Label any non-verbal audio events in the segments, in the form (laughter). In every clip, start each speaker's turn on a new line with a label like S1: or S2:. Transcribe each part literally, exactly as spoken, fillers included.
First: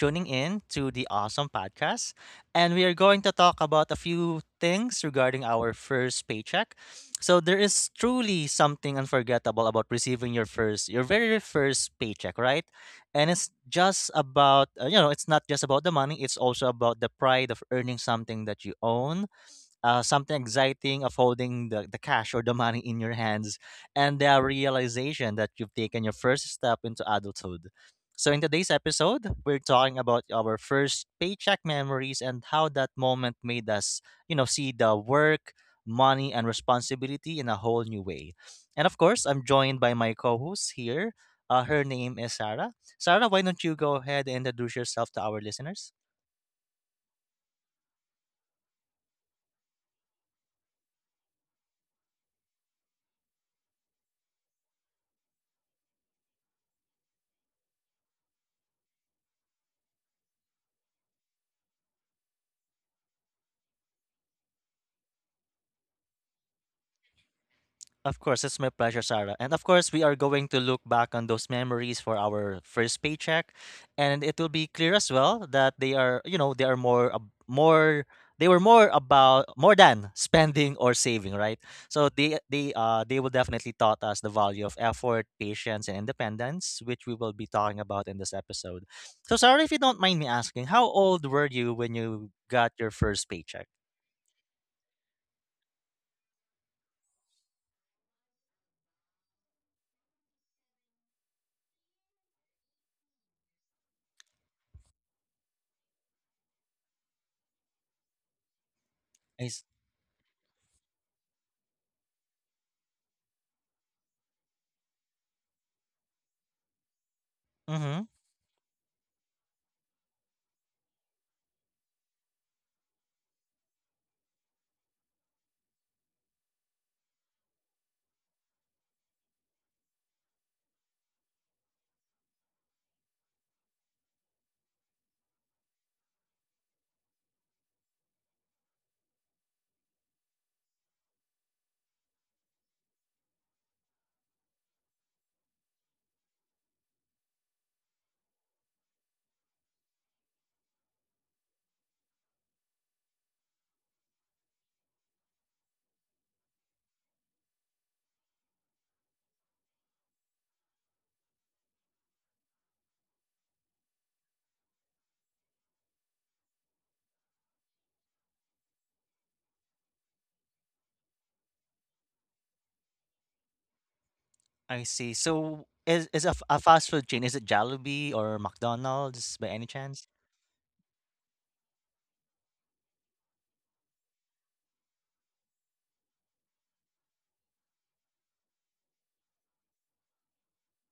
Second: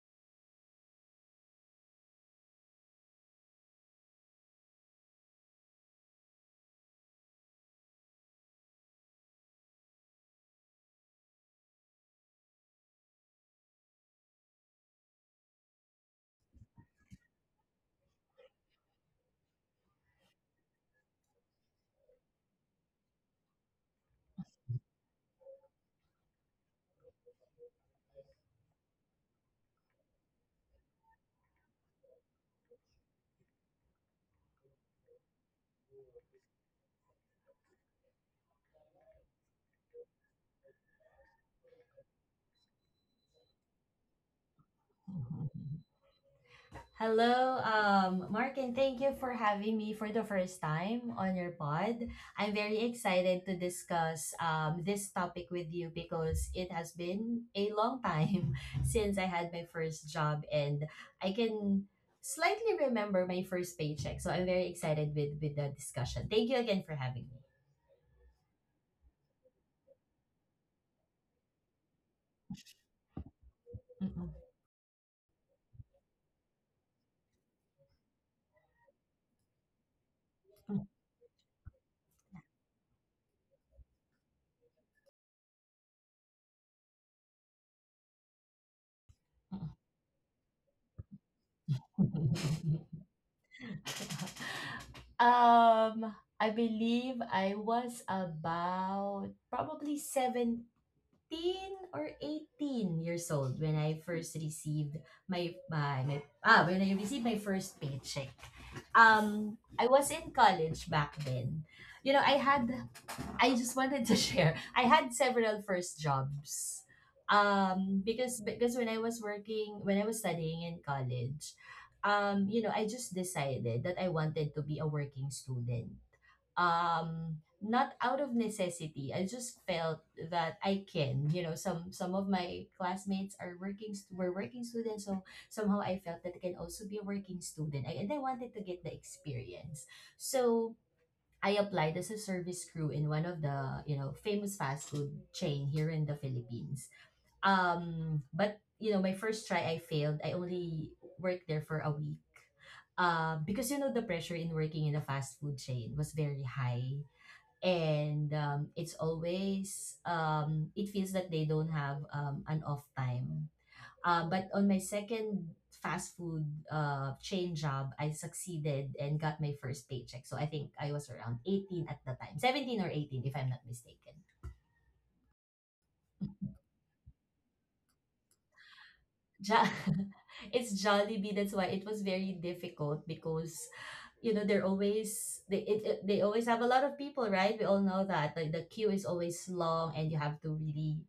S1: tuning in to the awesome podcast. And we are going to talk about a few things regarding our first paycheck. So there is truly something unforgettable about receiving your first your very first paycheck, right? And it's just about uh, you know, it's not just about the money, it's also about the pride of earning something that you own, uh, something exciting of holding the, the cash or the money in your hands and the realization that you've taken your first step into adulthood. So, in today's episode, we're talking about our first paycheck memories and how that moment made us, you know, see the work, money, and responsibility in a whole new way. And of course, I'm joined by my co host here. Uh, her name is Sarah. Sarah, why don't you go ahead and introduce yourself to our listeners?
S2: Hello, um, Mark, and thank you for having me for the first time on your pod. I'm very excited to discuss um, this topic with you because it has been a long time (laughs) since I had my first job, and I can slightly remember my first paycheck. So I'm very excited with, with the discussion. Thank you again for having me.
S1: Of course, it's my pleasure, Sarah. And of course, we are going to look back on those memories for our first paycheck, and
S2: Mm-mm.
S1: it will be clear as well that they are, you know, they are more, ab- more, they were more about more than spending or saving, right? So they, they, uh, they will definitely taught us the value of effort, patience, and independence, which we will be talking about in this episode. So, Sarah, if you don't mind me asking, how old were you when you
S2: Mm-mm.
S1: got
S2: (laughs)
S1: your first paycheck?
S2: (laughs) Um, I believe I was about probably seventeen or eighteen years old when I first received my, my, my ah, when I received my first paycheck. Um, I was in college back then. You know, I had I just wanted to (laughs) share. I had several first jobs. Um,
S1: I.
S2: because because when I was working, when I was studying in college, um, you know, I just decided that I wanted to be a working student. Um, not out of necessity. I just felt that I can. You know, some some of my classmates are working st- were working students, so somehow I felt that I can also be a working student. I, and I wanted to get the experience. So I applied as a service crew in one of the, you know, famous fast food chain here in the Philippines. Um, but you know, my first try I failed. I only worked there for a week. Uh, because you know the pressure in working in a fast food chain was very high, and um, it's always, um, it feels that they don't have, um, an off time, uh, but on my second fast food uh, chain job, I succeeded and got my first paycheck. So I think I was around eighteen at the time, seventeen or eighteen, if I'm not mistaken.
S1: I see. So is is a, f- a fast food chain? Is it Jollibee or McDonald's by
S2: Jo-
S1: any
S2: (laughs)
S1: chance?
S2: it's Jollibee. That's why it was very difficult because, you know, they're always they it, it- they always have a lot of people, right? We all know that like the queue is always long, and you have to really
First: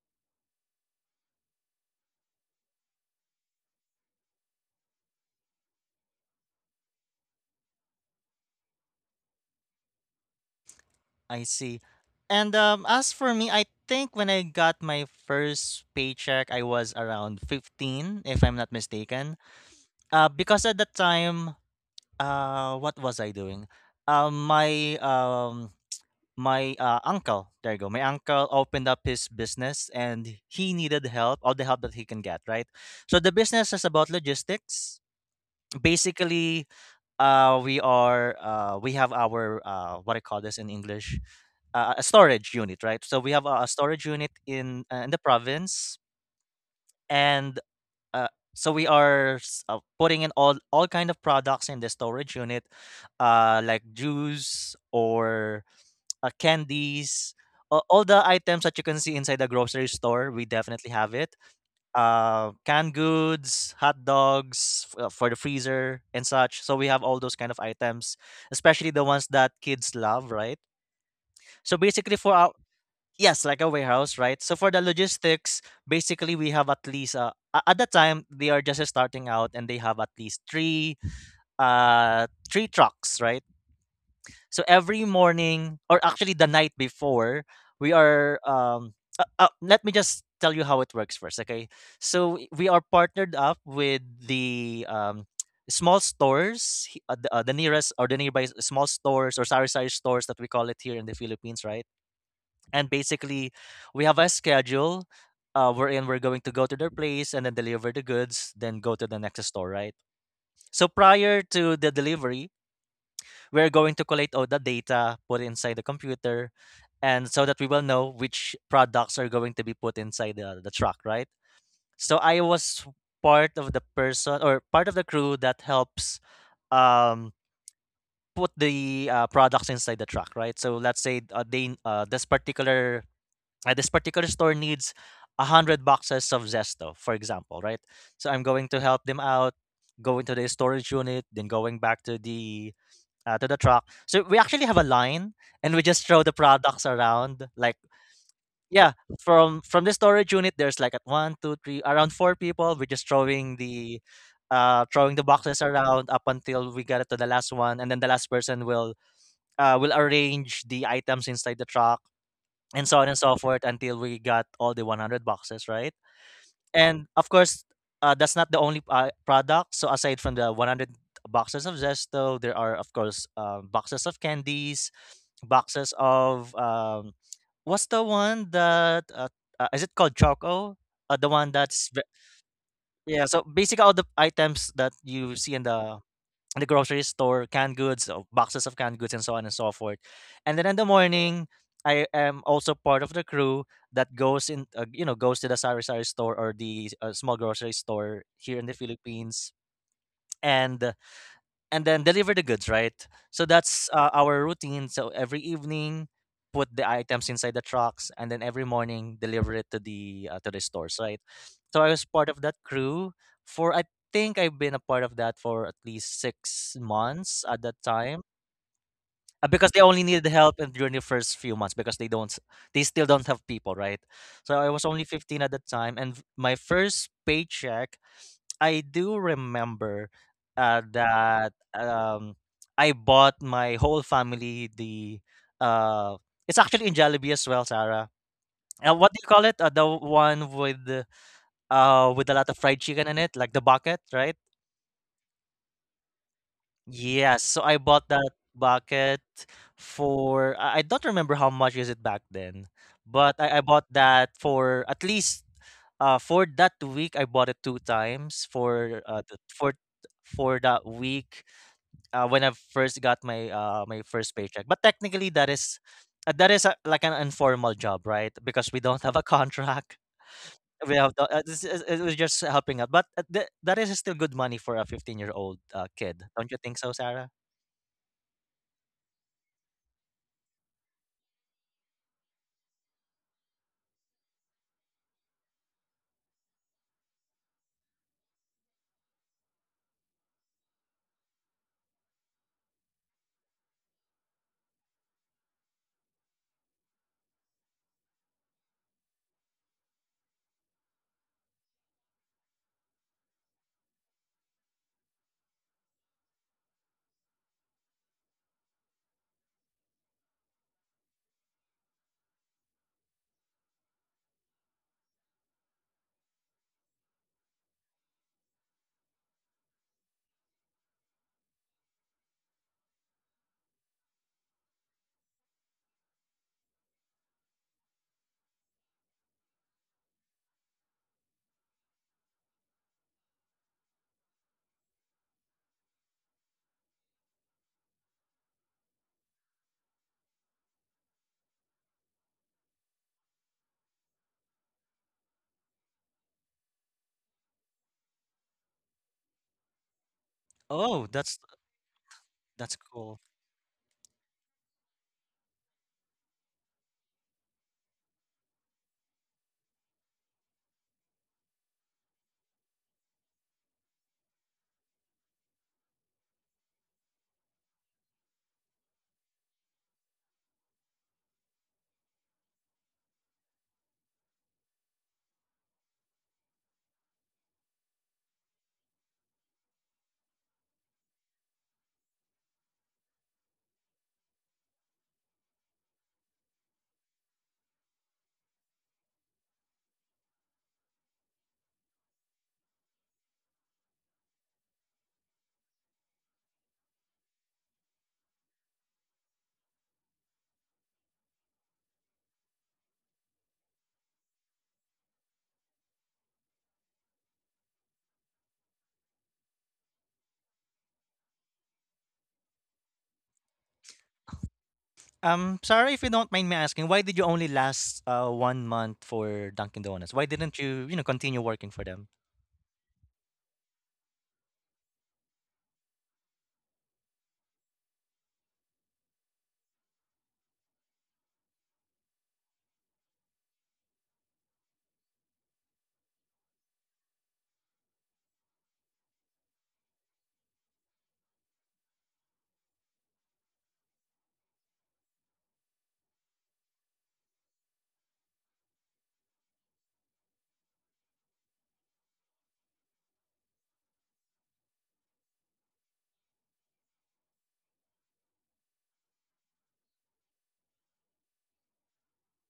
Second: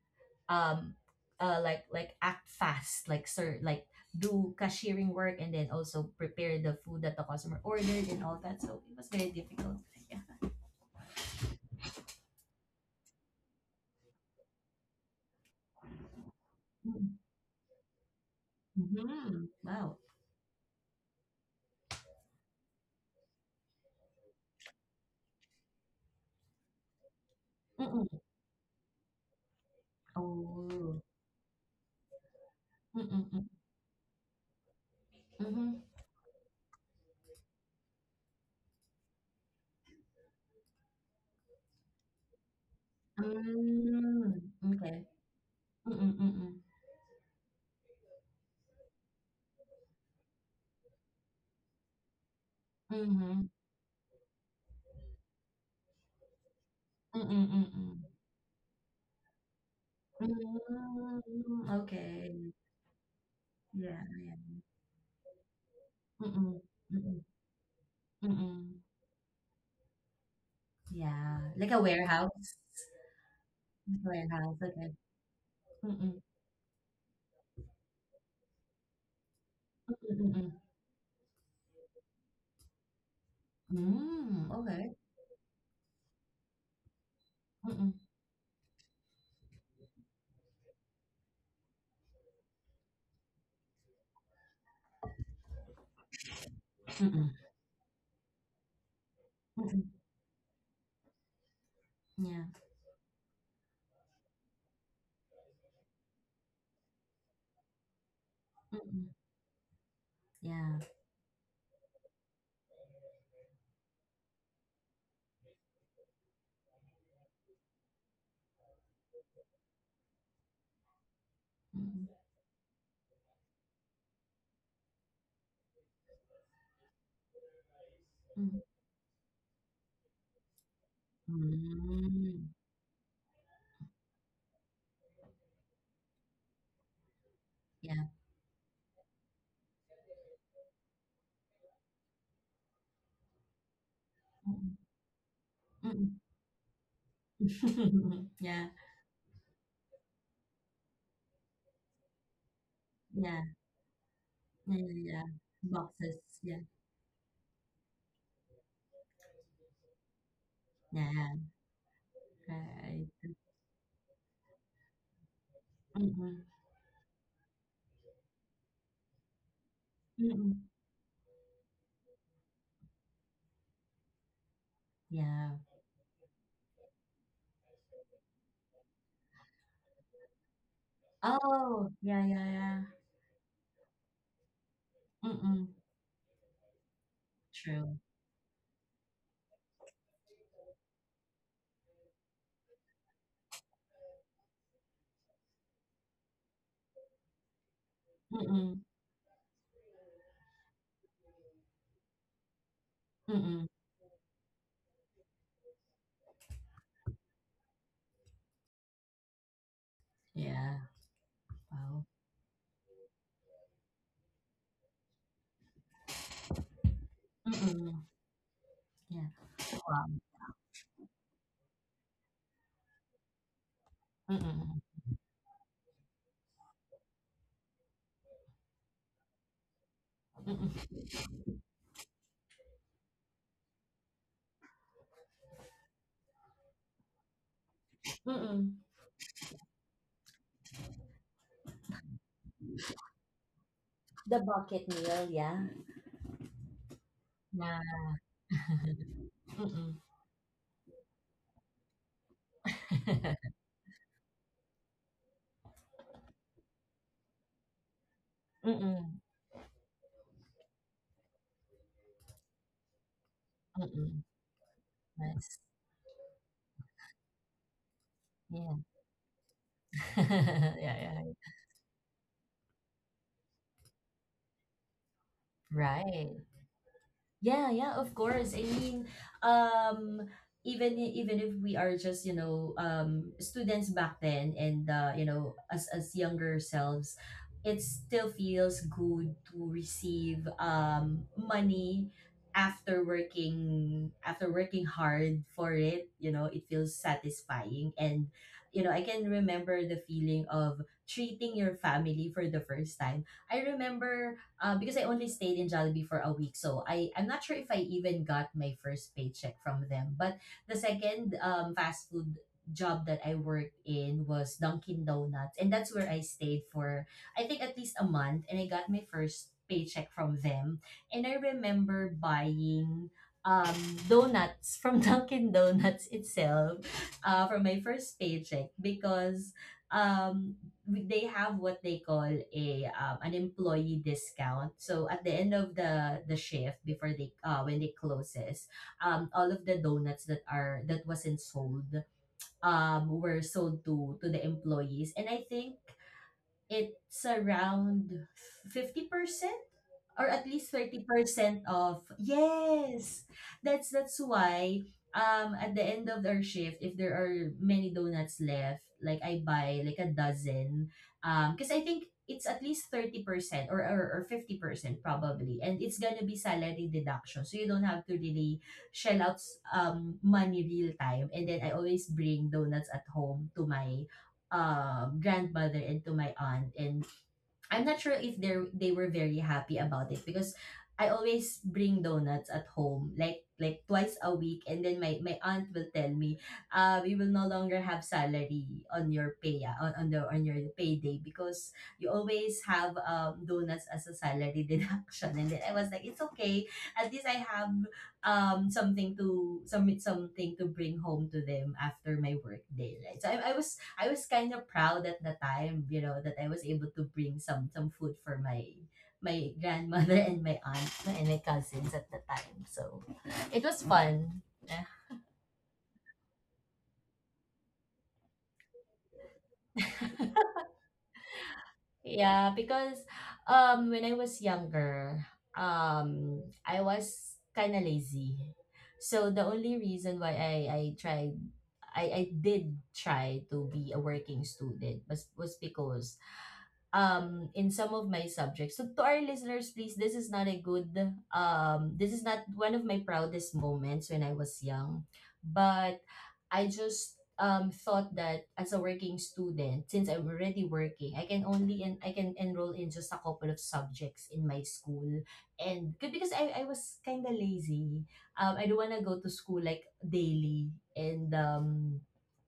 S2: um uh like like act fast like sir like do cashiering work and then also prepare the food that the customer ordered and all that, so it was very difficult. Yeah.
S1: I see. And um, as for me, I think when I got my first paycheck, I was around fifteen, if I'm not mistaken.
S2: Mm-hmm. Wow.
S1: Uh, because at that time, uh, what was I doing? Um, my um, my uh, uncle, there you go. My
S2: Mm-mm.
S1: uncle opened up his business, and he
S2: Oh.
S1: needed help, all the help that he can get, right? So the
S2: Mm-mm-mm.
S1: business is about logistics.
S2: Mm-hmm.
S1: Basically, uh we are uh we have our uh what I call this in English, uh, a storage unit, right? So we have a, a storage unit
S2: Mm.
S1: in
S2: Okay.
S1: uh, in the province,
S2: Mm-mm-mm.
S1: and, uh, so we are s- uh, putting in all all kind of products in the storage unit,
S2: Mm-hmm.
S1: uh, like juice or uh, candies, uh,
S2: Mm-mm-mm.
S1: all the items that you can see inside the grocery store. We definitely have
S2: Mm.
S1: it, uh,
S2: Okay.
S1: canned goods, hot
S2: Yeah, yeah.
S1: dogs f- uh, for the freezer and such.
S2: Mm-mm.
S1: So we have all
S2: Mm-mm.
S1: those kind of items,
S2: Mm-mm.
S1: especially the ones that kids love, right?
S2: Yeah, like
S1: So
S2: a
S1: basically, for our,
S2: warehouse.
S1: yes, like a
S2: Like a
S1: warehouse, right? So
S2: warehouse,
S1: for the
S2: okay.
S1: logistics,
S2: Mm-mm.
S1: basically we have at least uh, a- at that time they are just starting out and they have at least
S2: Mm-mm.
S1: three uh three trucks, right?
S2: Mm,
S1: So
S2: okay.
S1: every morning, or actually the night before, we
S2: Mm-mm,
S1: are. Um, uh, uh, let me just tell you how it works first, okay? So i- we are partnered up with the um, (tsk) small stores, he- uh, the,
S2: mm-mm,
S1: uh, the nearest or the nearby s- small stores or sari sari
S2: mm-mm.
S1: stores that we call it here in the Philippines, right?
S2: Yeah.
S1: And basically, we have a schedule. Uh, wherein we're going to go to their place and then deliver the goods, then go to
S2: Mm-mm.
S1: the next store, right?
S2: Yeah.
S1: So prior to the delivery, we're going to collate all the data, put it inside the computer, and so that we will know which products are going to be put inside the, the truck, right?
S2: Mm-mm,
S1: So I was part of the person or part of the crew that helps um, put
S2: mm.
S1: the uh, products inside the truck, right? So let's say uh, they uh, this
S2: Mm.
S1: particular uh, this particular store needs a hundred boxes of Zesto, for example, right?
S2: Yeah.
S1: So I'm going to help them out, go into the storage unit, then going back to the uh, to the truck. So we actually have
S2: Mm-mm,
S1: a line, and we just
S2: mm-mm.
S1: throw the products around. Like
S2: (laughs) Yeah.
S1: yeah, from from the storage unit, there's like at one, two, three, around four people. We're just
S2: Yeah.
S1: throwing the
S2: Yeah.
S1: uh
S2: Yeah.
S1: throwing the
S2: Yeah.
S1: boxes around
S2: Boxes.
S1: up
S2: Yeah.
S1: until we get it to the last one, and then the last person will uh will arrange the items
S2: Yeah.
S1: inside the truck and so on and
S2: Right.
S1: so forth until we got all the one hundred boxes, right?
S2: Mm-mm,
S1: And of course, uh, that's not the only uh, product. So aside from the
S2: mm-mm.
S1: one hundred boxes of Zesto, there are of course um, boxes of candies,
S2: Yeah.
S1: boxes of um, what's the one that uh, uh, is it called Choco? Uh, the one that's
S2: Oh,
S1: ve-
S2: yeah, yeah, yeah.
S1: yeah. So basically, all the items that you see in
S2: Mm-mm.
S1: the the grocery store, canned
S2: True.
S1: goods, uh, boxes of canned goods, and so on and so forth. And then in the morning, I am also part of the crew that goes in, uh, you know, goes to the sari sari store or the uh, small grocery store here in the
S2: Mm-mm,
S1: Philippines, and and then deliver the goods, right? So
S2: mm-mm.
S1: that's uh, our routine. So every evening, put the items inside the trucks, and then every morning deliver it to the uh, to the
S2: Yeah.
S1: stores, right? So I was
S2: Wow.
S1: part of that crew for I think I've been a part of that for at least six months at that
S2: Mm-mm.
S1: time.
S2: Yeah.
S1: Uh, Because they only
S2: Wow.
S1: needed help in- during the first few months because they don't, s- they still don't have people, right? So I
S2: Mm-mm,
S1: was only fifteen at the time, and v- my first paycheck I do remember, uh,
S2: mm-mm,
S1: that um, I bought my whole family the, uh, it's actually in Jollibee as well, Sarah.
S2: mm-mm.
S1: Uh, what do you call it? Uh, the one with the- uh with a lot of fried chicken in it, like the bucket, right?
S2: The bucket meal, yeah.
S1: Yes. So I
S2: Yeah.
S1: bought that
S2: (laughs)
S1: bucket
S2: Mm-mm.
S1: for, I I don't remember how much is it back then, but I, I
S2: (laughs)
S1: bought that for at least uh for that week I bought it two times for
S2: Mm-mm.
S1: uh the, for for that week uh, when I first got my uh, my
S2: Mm-mm.
S1: first paycheck. But technically, that
S2: Nice.
S1: is uh, that is a, like an informal job, right? Because
S2: Yeah.
S1: we don't have a (laughs) contract.
S2: (laughs) Yeah,
S1: We have
S2: yeah.
S1: the, uh, this is, it was just helping out, but uh, th- that is still good money for a fifteen-year-old uh, kid,
S2: Right.
S1: don't you think so, Sarah?
S2: Yeah, yeah, of course. I mean, um, even i- even if we are just, you know um, students back then, and uh, you know as as younger selves, it still feels good to receive um, money after working after working hard for it. You know, it feels satisfying, and you know I can remember the feeling of treating your family for the first time. I remember, um, because I only stayed in Jollibee for a week, so I I'm not sure if I even got my first paycheck from them. But the second um fast food job that I worked in was Dunkin' Donuts, and that's where I stayed for I think at least a month, and I got my first paycheck from them, and I remember buying um donuts from (laughs) Dunkin' Donuts itself, uh, for my first paycheck because um we- they have what they call a um, an employee discount. So at the end of the the shift before they uh when they closes, um all of the donuts that are that wasn't sold um were sold to to the employees, and I think it's around fifty percent or at least
S1: Oh, that's
S2: thirty percent off.
S1: that's cool.
S2: Yes. That's that's why um at the end of our shift, if there are many donuts left, like I buy like a dozen um because I think it's at least thirty percent or, or or fifty percent probably, and it's gonna be salary deduction, so you don't have to really shell out um money real time, and then I always bring donuts at home to my um grandmother and to my aunt, and I'm not sure if they they were very happy about it because I always bring donuts at home like like twice a week, and then my, my aunt will tell me, uh we will no longer have salary on your pay ah, on, on the on your payday because you always have um donuts as a salary (laughs) deduction, and then I was like, it's okay, at least I have um something to some something to bring home to them after my work day, right? So I, I was I was kind of proud at the time, you know, that I was able to bring some some food for my my grandmother and my aunt and my cousins at the time. So it was fun. (laughs) Yeah,
S1: Um, sorry if you don't mind me asking, why did you only last uh one month for Dunkin' Donuts? Why didn't you, you know, continue working for them?
S2: yeah, because um when I was younger, um I was kind of lazy. So the only reason why I I tried I I did try to be a working student was was because um in some of my subjects. So to our listeners, please, this is not a good, um this is not one of my proudest moments when I was young, but I just um thought that as a working student, since I'm already working, I can only and I can enroll in just a couple of subjects in my school. And good, because I, I was kinda lazy. Um I don't wanna go to school like daily, and um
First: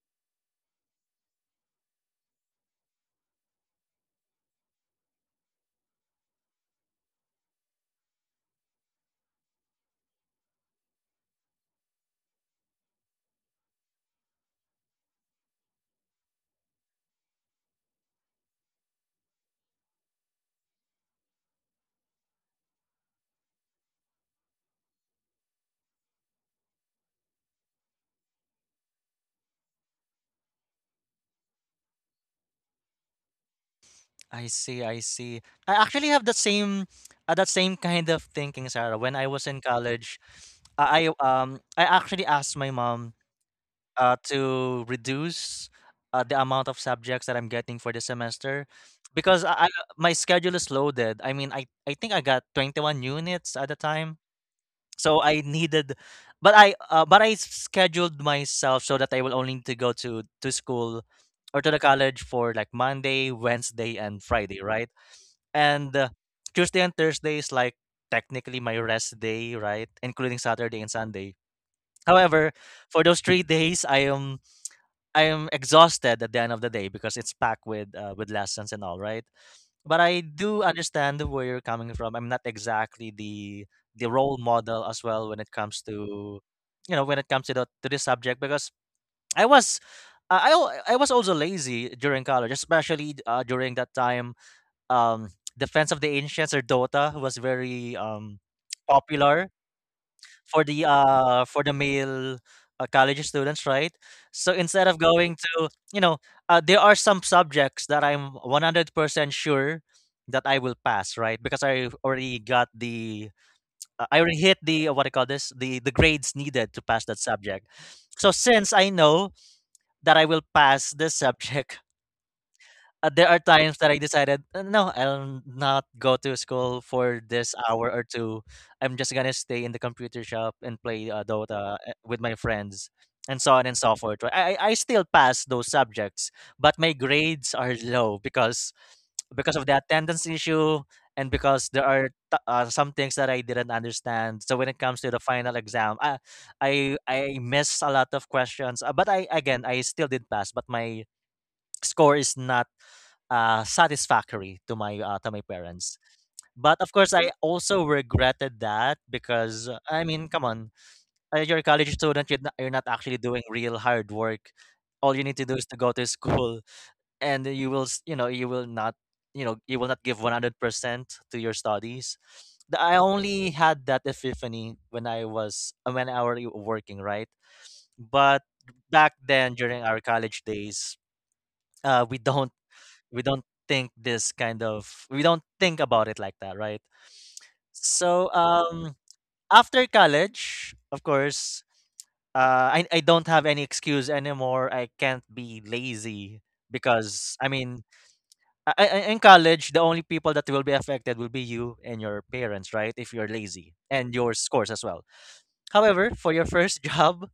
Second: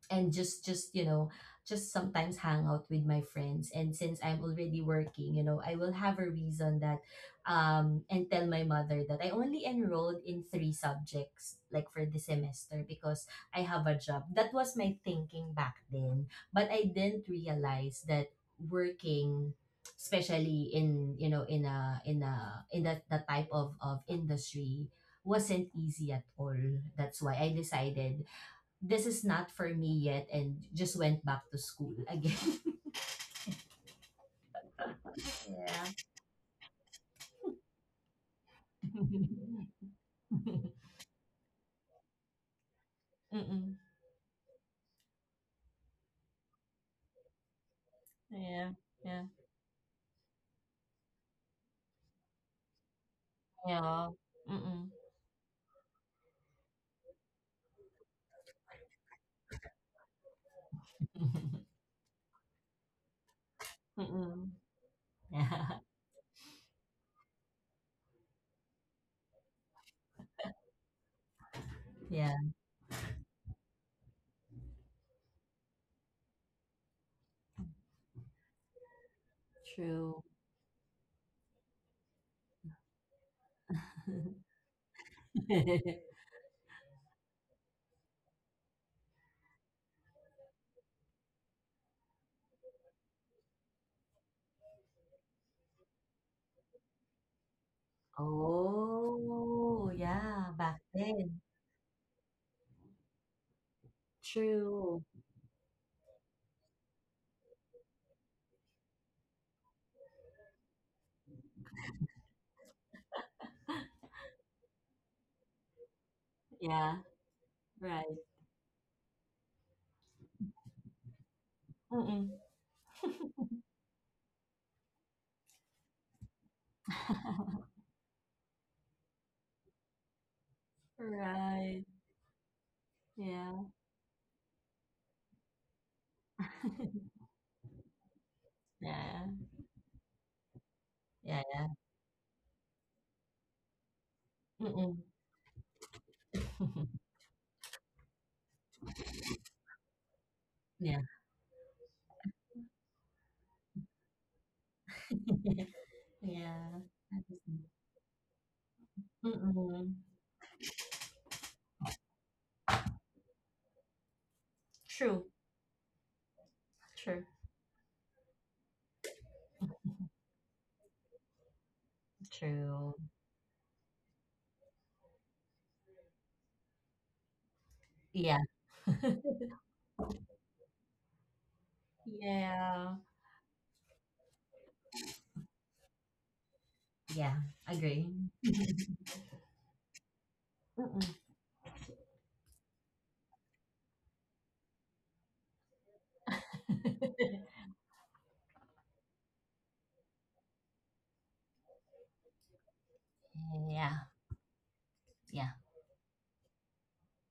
S2: and just just you know just sometimes hang out with my friends, and since I'm already working, you know I will have a reason that um and tell my mother that I only enrolled in three subjects like for the semester because I have a job. That was my thinking back then, but I didn't realize that working, especially in you know in a in a in that the type of of industry, wasn't easy at all. That's why I decided this is not for me yet, and just went back to school again. (laughs)
S1: I see, I see. I
S2: Yeah.
S1: actually have the same, uh, that same kind of thinking, Sarah. When I was in
S2: (laughs)
S1: college, I I, um I actually asked my mom
S2: Mm-mm.
S1: uh to reduce uh, the amount of subjects that I'm getting for the semester
S2: Yeah. Yeah.
S1: because I, I my schedule is loaded. I mean, I I think I got twenty-one units at the
S2: Yeah.
S1: time
S2: Mm-mm.
S1: so I needed, but I uh, but I scheduled myself so that I will only need to go to to school or to the
S2: (laughs)
S1: college for like Monday, Wednesday, and
S2: Mm-mm.
S1: Friday, right?
S2: Yeah.
S1: And uh, Tuesday and Thursday is like technically my rest day, right? Including Saturday and Sunday.
S2: Yeah.
S1: However, for those three days, I am I am exhausted at the end of the day because it's packed with uh, with lessons and all, right? But I
S2: True.
S1: do understand where you're coming from. I'm not exactly the the role
S2: (laughs)
S1: model as well when it comes to, you know when it comes to the, to this subject because I was I I al- I was also lazy during college, especially uh, during that time. Um, Defense of the Ancients or Dota was very um popular
S2: Oh, yeah.
S1: for
S2: Back
S1: the
S2: then.
S1: uh for the male uh, college students, right? So instead of
S2: True.
S1: going to, you know, uh, there are some subjects that I'm one hundred percent sure that I will pass right because i already got the
S2: (laughs)
S1: uh, I already hit the, uh, what I call this, the the grades needed to
S2: Yeah.
S1: pass that subject.
S2: Right.
S1: So since I know that I will pass this subject,
S2: Mm-mm.
S1: uh, there are times that I decided, "Uh, no, I'll not go to school for this
S2: (laughs)
S1: hour or two. I'm just gonna stay in the computer shop and play uh, Dota
S2: Right.
S1: uh, with my friends, and so on
S2: Yeah.
S1: and so forth. Right? I I I still pass those subjects, but my
S2: (laughs)
S1: grades are low because
S2: Yeah.
S1: because of the attendance issue and
S2: Yeah. Yeah.
S1: because there are t- uh, some things that I didn't understand. So when it comes
S2: Mm-mm.
S1: to the final exam, I I,
S2: (laughs)
S1: I miss a lot of questions, uh, but I again I still did pass, but
S2: Yeah.
S1: my score is not uh, satisfactory to my uh, to my
S2: (laughs)
S1: parents. But
S2: Yeah.
S1: of course, I
S2: is-
S1: also regretted that because uh,
S2: Mm-mm.
S1: I mean, come on, uh, you're a college student. You're not, you're not actually doing real hard work. All you
S2: True.
S1: need to do is to go to school,
S2: True.
S1: and you will, s- you know, you will not, you know, you will not give one hundred percent to your studies. The- I
S2: True.
S1: only had that epiphany when I was, uh, when I were working, right?
S2: Yeah.
S1: But back
S2: (laughs)
S1: then, during our college days, uh, we don't
S2: Yeah.
S1: we don't think this kind of, we don't think about it like that, right?
S2: Yeah. Agree.
S1: So, um after college, of
S2: Mm-mm.
S1: course, uh I, I don't have any excuse anymore. I can't be lazy, because I
S2: (laughs)
S1: mean, I, I, I- in college the only people that will be affected will be you and your parents, right? If you're lazy,
S2: Yeah.
S1: and your scores as well.
S2: Yeah.
S1: However, for your first (laughs) job,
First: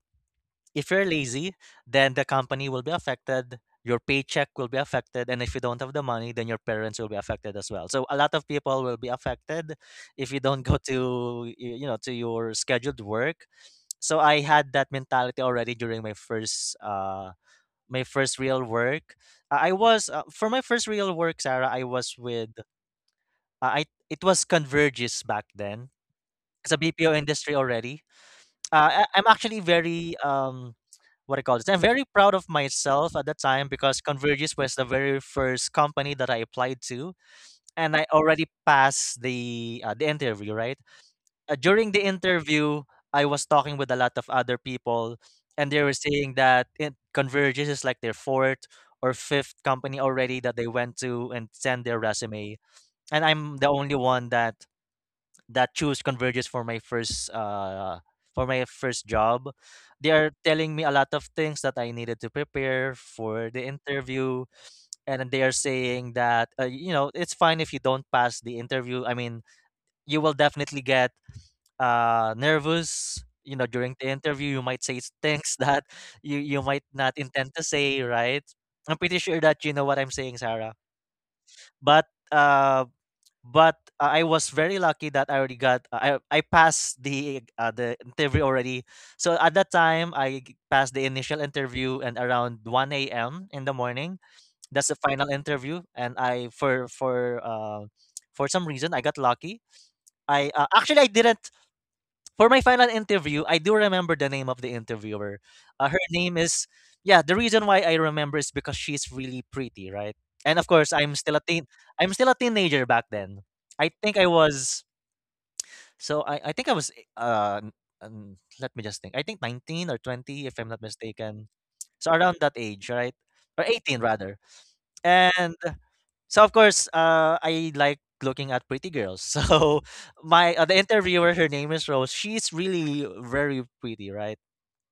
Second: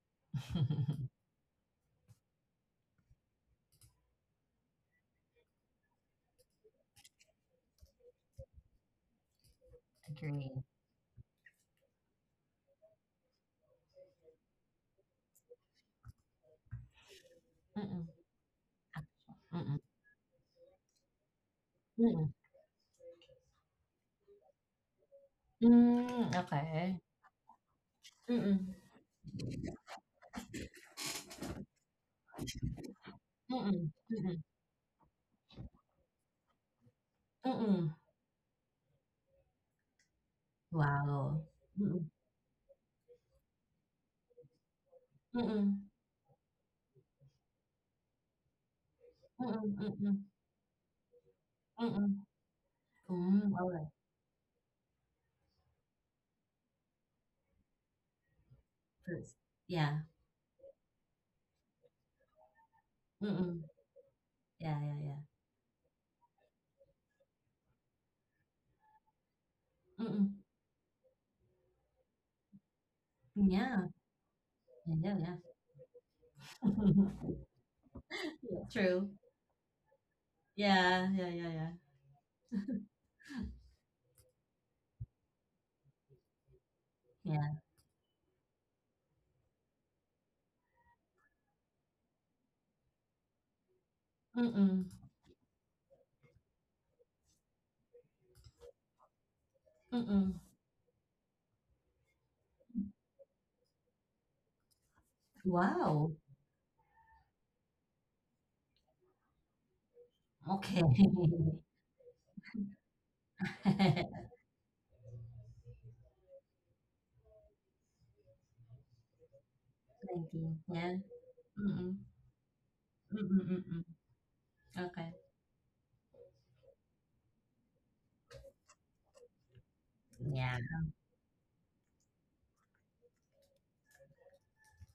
S1: if you're
S2: (laughs)
S1: lazy, then the company will be affected, your paycheck will be affected, and if you don't have the money, then your parents will be affected as well. So a lot of people will be affected if you
S2: Agree.
S1: don't (laughs) go to y- you know to your scheduled work. So I had that mentality already during my first, uh my
S2: Mm-mm.
S1: first real work. I I
S2: Mm-mm.
S1: was, uh, for my first real work, Sarah. I was
S2: Mm-mm.
S1: with, uh, I it was Convergys back then.
S2: Mm,
S1: It's a
S2: okay.
S1: B P O industry already,
S2: Mm-mm.
S1: uh, I- I'm actually very, um what I call this. I'm very proud of myself at that time
S2: Mm-mm.
S1: because
S2: Mm-mm.
S1: Convergys was the very first company that I applied to,
S2: Mm-mm.
S1: and I already passed the, uh, the interview. Right,
S2: Wow.
S1: uh, during the
S2: Mm,
S1: interview, I was talking with a lot of other people, and they
S2: mm,
S1: were saying that, it, Convergys is like their fourth or
S2: mm,
S1: fifth
S2: mm,
S1: company
S2: mm,
S1: already that they went to and
S2: mm,
S1: send their
S2: mm.
S1: resume, and
S2: Hmm,
S1: I'm the
S2: alright,
S1: only one that, that choose Converges for my first, uh for my first
S2: first.
S1: job.
S2: Yeah.
S1: They are telling me a lot of things that I needed to prepare for
S2: Mm,
S1: the interview,
S2: yeah, yeah, yeah.
S1: and they are saying that, uh, you know, it's fine if you don't pass the interview. I mean, you will
S2: Mm,
S1: definitely get, uh nervous, you know
S2: yeah,
S1: during the interview you might
S2: yeah,
S1: say
S2: yeah, yeah.
S1: things (laughs) that you you might not
S2: (laughs)
S1: intend to say, right?
S2: Yeah,
S1: I'm
S2: true.
S1: pretty sure that you know what I'm saying, Sarah.
S2: Yeah, yeah, yeah, yeah.
S1: But, uh but uh, I was very lucky that I already got, uh, I I passed the,
S2: Yeah.
S1: uh, the interview already. So at that time, I g- passed the initial interview, and around one a m in the morning.
S2: Mm,
S1: That's the final interview, and I for for uh, for some reason I got lucky.
S2: mm.
S1: I, uh, actually, I didn't. For my final interview, I do remember the name of the interviewer. Uh, her
S2: Wow.
S1: name is— yeah, the reason why I remember is because she's really pretty, right? And of
S2: Okay.
S1: course, I'm still a
S2: (laughs)
S1: teen. I'm still a teenager back then. I think
S2: Thank
S1: I was. So I, I think I was. Uh, n- um, Let me just think. I think nineteen or twenty,
S2: you.
S1: if I'm not
S2: Yeah.
S1: mistaken.
S2: Mm,
S1: So around that age, right?
S2: mm, mm,
S1: Or
S2: mm.
S1: eighteen rather.
S2: Okay.
S1: And so of course, uh, I like looking at pretty girls. (laughs) So my,
S2: Yeah.
S1: uh, the interviewer, her name is Rose. She's really very pretty, right?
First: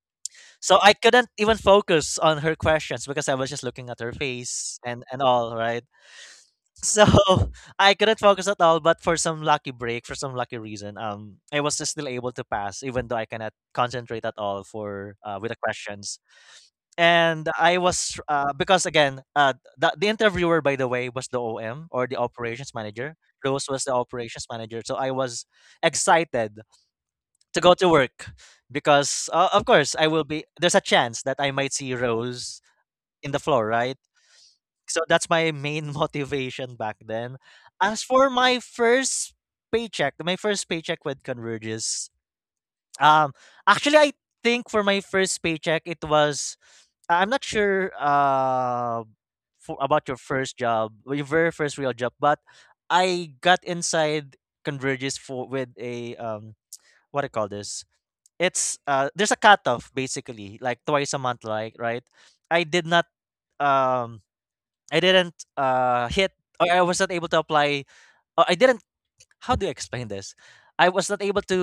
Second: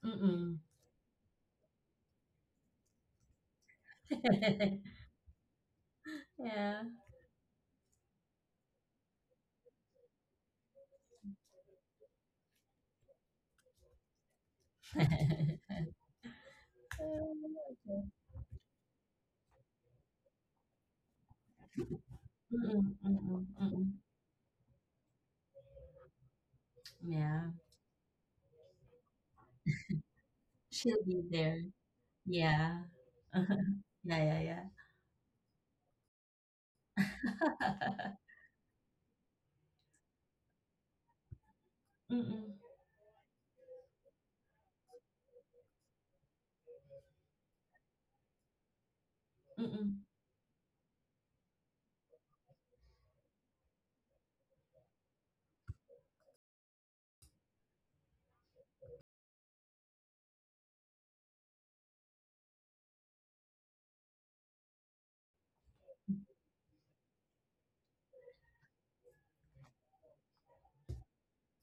S2: Mm.
S1: So I couldn't even focus on her questions because I was just looking at her face
S2: (laughs)
S1: and, and all, right?
S2: Yeah.
S1: So (laughs) I couldn't focus at all. But for some lucky break, for some lucky reason, um, I was just still able to pass, even though I cannot concentrate at all, for uh, with the
S2: (laughs)
S1: questions. And I was uh, because again, uh, the, the interviewer, by the way, was the O M or the
S2: Mm,
S1: operations
S2: mm,
S1: manager.
S2: mm, mm,
S1: Rose was the
S2: mm.
S1: operations manager, so I was excited
S2: Yeah.
S1: to go to work because, uh, of course, I will be. There's a
S2: She'll be
S1: chance that I
S2: there.
S1: might see Rose
S2: Yeah.
S1: in the
S2: (laughs)
S1: floor, right?
S2: Yeah, yeah, yeah.
S1: So that's my main (laughs) motivation back then. As for my first paycheck, my first paycheck with Converges,
S2: (laughs) Mm-mm.
S1: um, actually, I think for my first paycheck, it was. I- I'm not sure, uh, for,
S2: Mm-mm.
S1: about your first job, or your very first real job. But I got inside Converges for with a, um, what I call this. It's, uh, there's a cutoff basically, like twice a month, like, right. I did not, um, I didn't, uh, hit, or I was not able to apply. Or I didn't— how do you explain this? I was not able to,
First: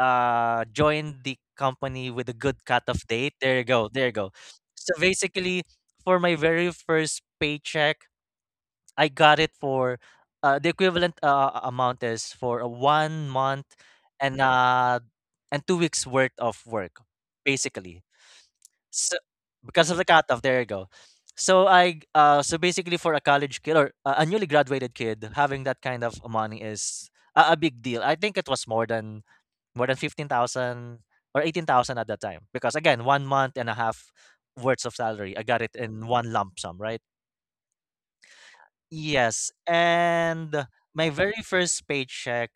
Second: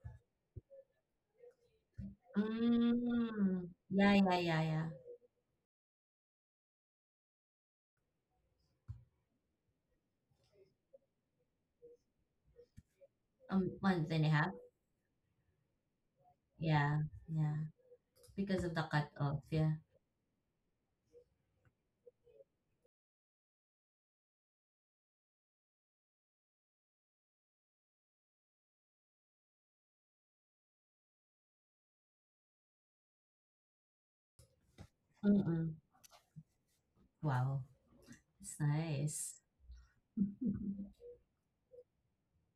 S1: uh, join the company with a good cutoff date. There you
S2: Mm.
S1: go. There you
S2: Yeah,
S1: go.
S2: yeah, yeah, yeah.
S1: So basically, for my very first paycheck, I got it for, uh, the equivalent, uh, amount is for a one month
S2: Um, month and a
S1: and
S2: half.
S1: uh, and two weeks worth of work,
S2: Yeah, yeah.
S1: basically.
S2: Because of the
S1: So,
S2: cutoff. Yeah.
S1: because of the cutoff, there you go. So I, uh so basically, for a college kid or a a newly graduated kid, having that kind of money is a, a big deal. I think it was more than, more than fifteen thousand or eighteen thousand at that time, because again, one month and a half worth of salary, I got it
S2: Mm-mm.
S1: in one lump sum, right?
S2: Wow. It's nice.
S1: Yes,
S2: (laughs)
S1: and my very first paycheck.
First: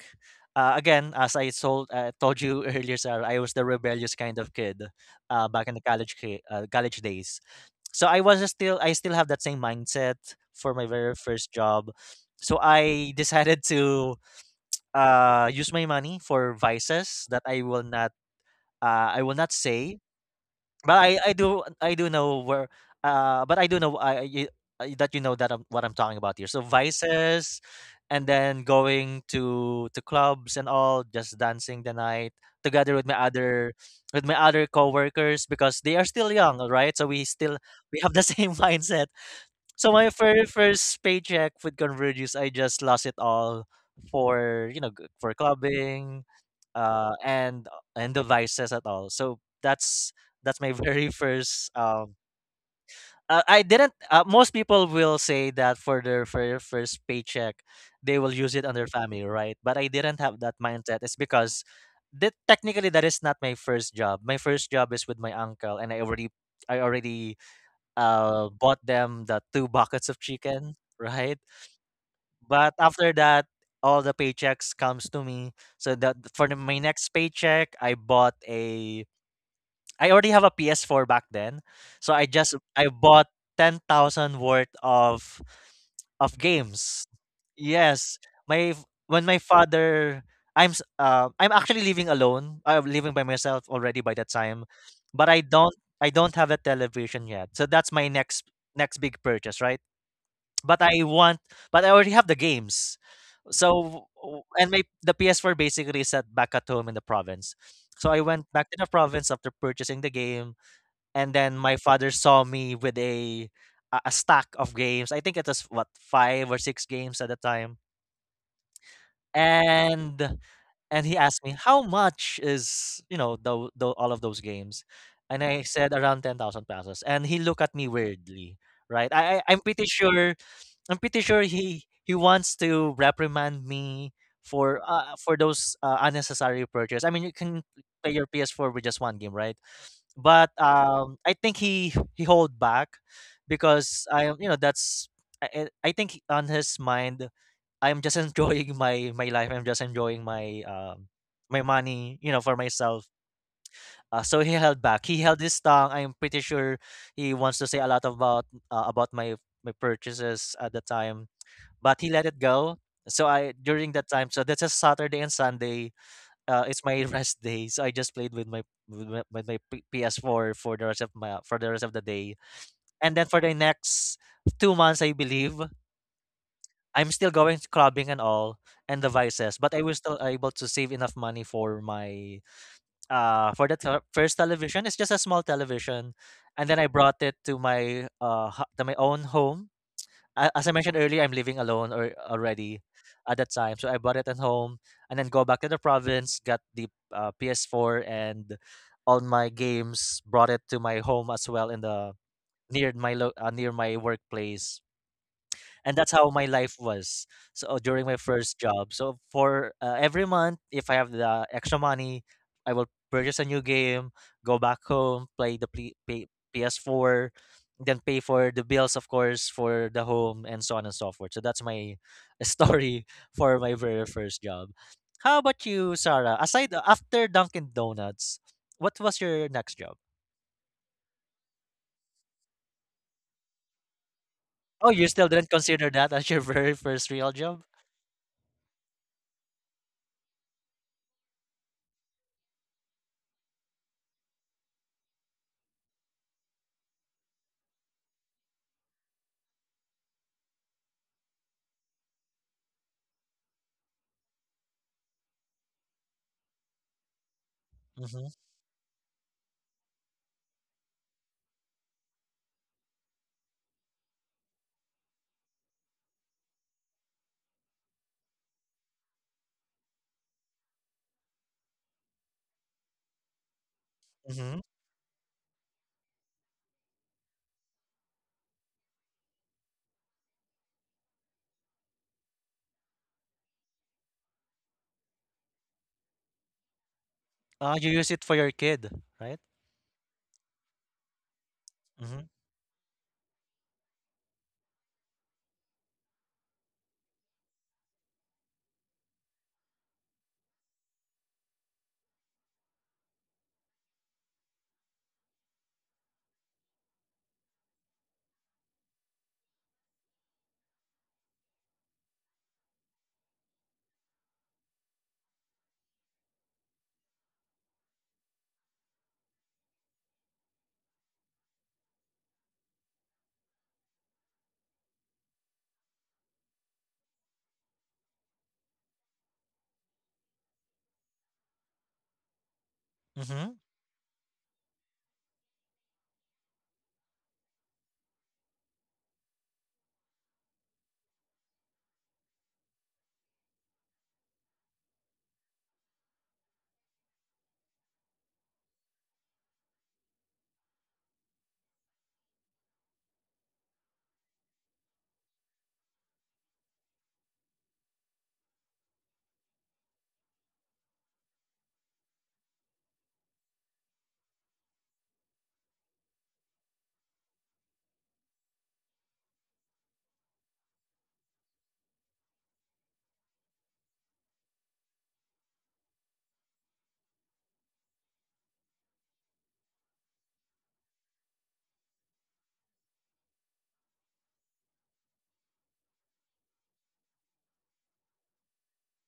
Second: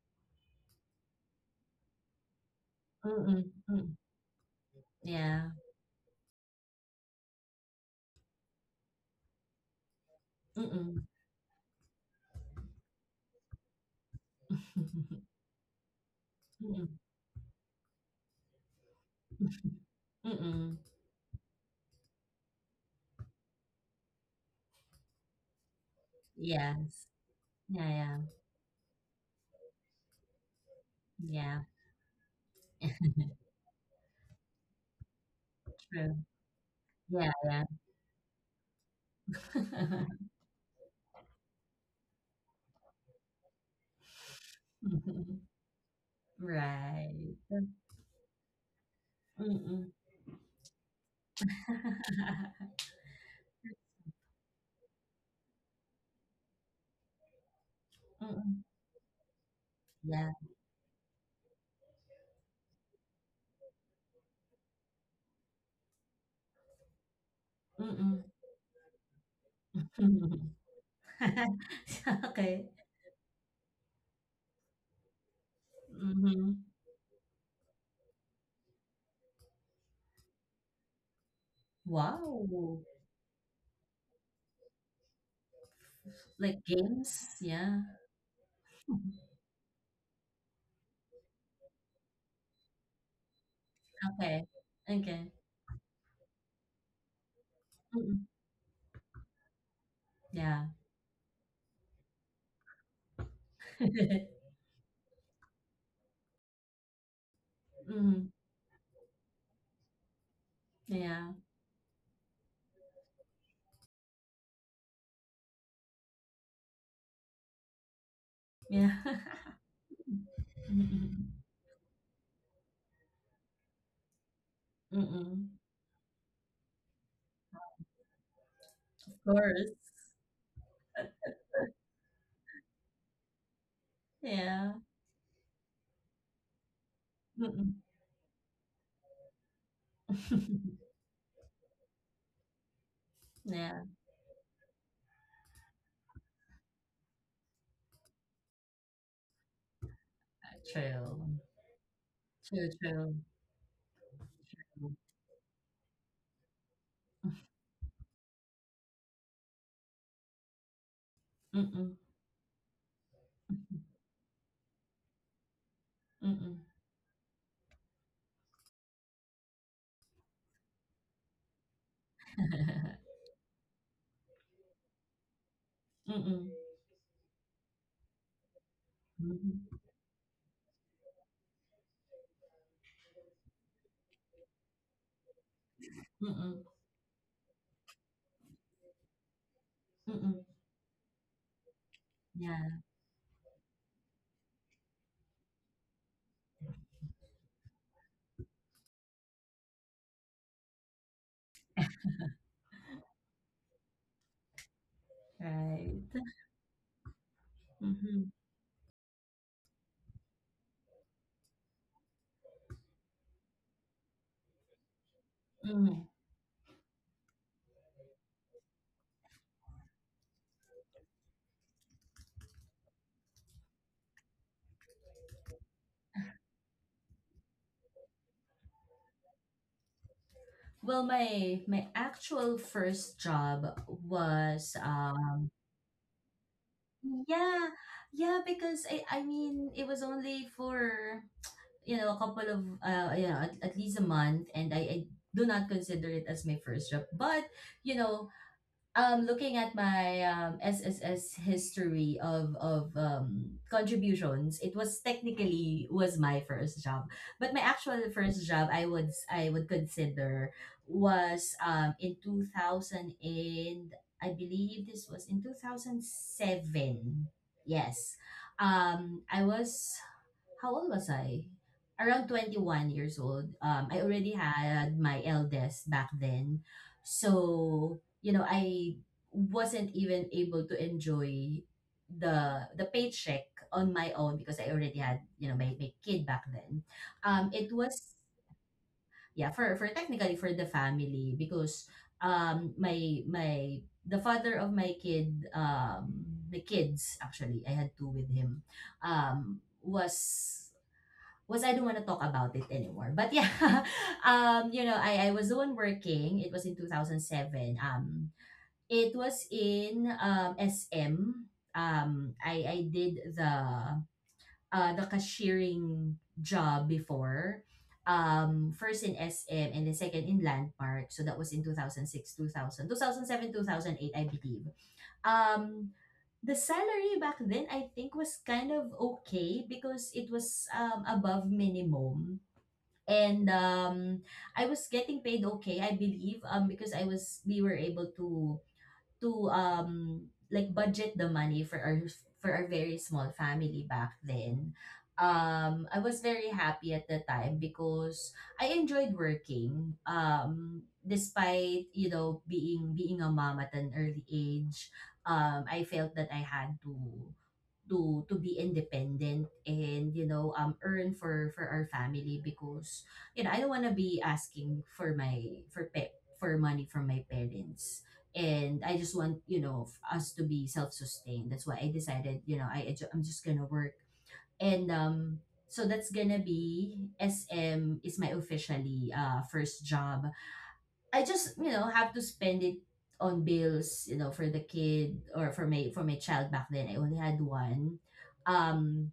S1: Uh, again, as I told, uh, told you (laughs) earlier, sir, I
S2: Mm-mm.
S1: was the
S2: Mm.
S1: rebellious kind of kid,
S2: Yeah.
S1: uh, back in the college ki- uh, college days. So I was still— I still have that same mindset for my
S2: Mm-mm.
S1: very first job. So I (laughs) decided to,
S2: (laughs)
S1: uh use my money for
S2: Mm-mm.
S1: vices that I will not, uh I will not say.
S2: Mm-mm.
S1: But I I do, I do know where, uh but I do know, I I- you, I- that you know that I'm— what I'm talking about here. So
S2: Yes.
S1: vices,
S2: Yeah, yeah.
S1: and then going to to clubs and all, just
S2: Yeah,
S1: dancing the night together with my other, with my other coworkers because they are
S2: true.
S1: still young, all right? So we
S2: Yeah,
S1: still—
S2: yeah.
S1: we have the (laughs) same mindset. So my
S2: (laughs)
S1: very first paycheck with Convergius, I just lost it all, for you know g- for clubbing,
S2: Right.
S1: uh, and and devices at all. So
S2: Mm-mm.
S1: that's, that's my (laughs) very first. Um,
S2: (laughs)
S1: uh, I didn't. Uh, most people will say that for their very first paycheck, they will use
S2: Mm-mm.
S1: it on their family, right? But I didn't
S2: Yeah.
S1: have that mindset. It's because that, technically, that is not my first job. My first job is with my uncle, and I already, I already
S2: Mm-mm.
S1: uh, bought them the two buckets of chicken, right?
S2: (laughs) Okay.
S1: But after that, all the paychecks comes to me. So that for
S2: Mm-hmm.
S1: the, my next paycheck, I bought a— I already have a P S four back then, so I just—
S2: Wow.
S1: I bought ten thousand worth of of
S2: Like
S1: games.
S2: games? Yeah.
S1: Yes, my f- when my father— I'm s- uh, I'm actually living alone. I'm living by myself already by that
S2: Okay.
S1: time,
S2: Okay.
S1: but I don't I don't have a television yet. So that's my
S2: Mm-mm.
S1: next, next big purchase, right?
S2: Yeah.
S1: But I want— but I already have the games. So
S2: (laughs)
S1: w- and my the P S four basically is set back at home in the province. So I
S2: Mm-hmm.
S1: went back to the province after purchasing the game,
S2: Yeah.
S1: and then my father saw me with a a a stack of games. I think it was, what, five or six games at the time,
S2: Yeah. (laughs)
S1: and
S2: Mm-mm.
S1: and he asked me how much is, you know the, the all of those games, and
S2: Mm-mm.
S1: I said around ten thousand pesos, and he looked at me weirdly. Right,
S2: Of
S1: I I- I'm
S2: course.
S1: pretty sure, I'm pretty sure he he wants to reprimand me
S2: Yeah.
S1: for, uh for those uh, unnecessary purchase. I mean, you can
S2: Mm-mm.
S1: play your P S four with just one game, right? But,
S2: (laughs)
S1: um, I think he he hold back
S2: Yeah.
S1: because I am, you know, that's— I, I, I think on his mind I'm just (laughs) enjoying my, my life. I'm just enjoying my, um
S2: True.
S1: my money, you know, for
S2: True,
S1: myself.
S2: true.
S1: Uh, so he held back. He held his tongue. I'm pretty sure he wants to say a lot about, uh, about my, my purchases at the time,
S2: Mm-mm.
S1: but he let it go. So I, during that time, so that's a Saturday and Sunday.
S2: Mm-mm. (laughs)
S1: Uh, it's my (laughs) rest day, so I just played with my, with my, with my P- PS4 for the rest of my, for the rest of the day. And then for the next two months, I believe
S2: Mm-mm.
S1: I'm still going to clubbing and all and the vices, but
S2: Mm-mm.
S1: I was still able to save enough money for my, uh for the te- first television. It's just a small television,
S2: Mm-mm.
S1: and then I brought it to my, uh ho- to my own home,
S2: Mm-mm.
S1: a as I mentioned earlier, I'm living alone or
S2: Yeah.
S1: already at that time. So I bought it at home and then go back to the province, got the uh, P S four and all my games, brought it to my home as well in the near my lo- uh, near my workplace. And that's
S2: Right.
S1: how my life was. So during my
S2: Mm-hmm.
S1: first job, so for uh, every month if I have the extra money, I will purchase a new game, go back home, play the P-
S2: Mm.
S1: P- ps4, then pay for the bills of course for the home and so on and so forth. So that's my (laughs) story for my very first job. How about you, Sarah? Aside uh, After Dunkin Donuts, what was your next job?
S2: Well, my my actual first job was
S1: Oh, you still
S2: uh
S1: didn't consider that as your (laughs) very first real
S2: yeah,
S1: job?
S2: yeah, because I I mean it was only for you know a couple of uh you know at, at least a month, and I, I do not consider it as my first job, but you know um looking at my um S S S history of of um contributions, it was technically was my first job. But my actual
S1: Mm-hmm.
S2: first job I would s- I would consider was um in two thousand, and I believe this was in two thousand seven. Yes. Um I was how old was I? Around twenty-one years old. Um, I already
S1: Mm-hmm.
S2: had my eldest back then. So, you know, I wasn't even able to enjoy the the paycheck on my own because I already had, you know, my, my kid back then. Um, it
S1: Ah, you
S2: was,
S1: use it for your kid, right?
S2: yeah, for, for technically for the family, because
S1: Mhm.
S2: um my my the father of my kid, um the kids, actually I had two with him, um was was I don't want to talk about it anymore. But yeah, (laughs) um, you know, I, I was the one working. It was in two thousand seven. Um, it was in, um, S M. Um, I, I did the uh, the cashiering job before. Um, first in S M and the second in Landmark. So that was in two thousand six, two thousand two thousand two thousand eight, I believe. Um, the salary back then, I think, was kind of okay because it was um above minimum. And
S1: Mhm.
S2: um I was getting paid okay, I believe, um because I was we were able to to um like budget the money for our for our very small family back then. um I was very happy at the time because I enjoyed working, um despite you know being being a mom at an early age. um I felt that I had to to to be independent, and you know um earn for for our family because you know I don't want to be asking for my for pe- for money from my parents. And I just want you know f- us to be self-sustained. That's why I decided, you know I I ju- I'm just gonna work. And um So that's gonna be, S M is my officially uh first job. I just you know have to spend it on bills, you know for the kid, or for my for my child. Back then I only had one. Um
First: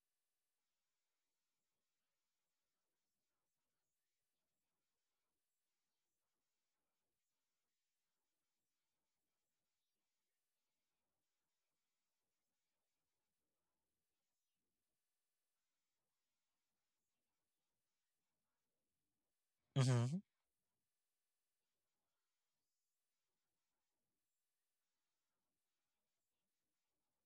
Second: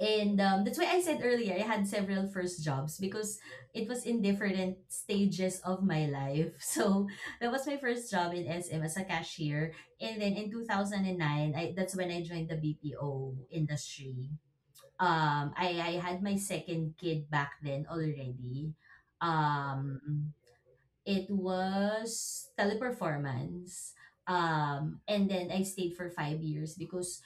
S2: and um, That's why I said earlier I had several first jobs because it was in different stages of my life. (laughs) So that was my first job in S M as a cashier. And then in two thousand nine, I that's when I joined the B P O industry. Um I I had my second kid back then already.
S1: Mhm.
S2: um It was Teleperformance. Um, and then I stayed for five years because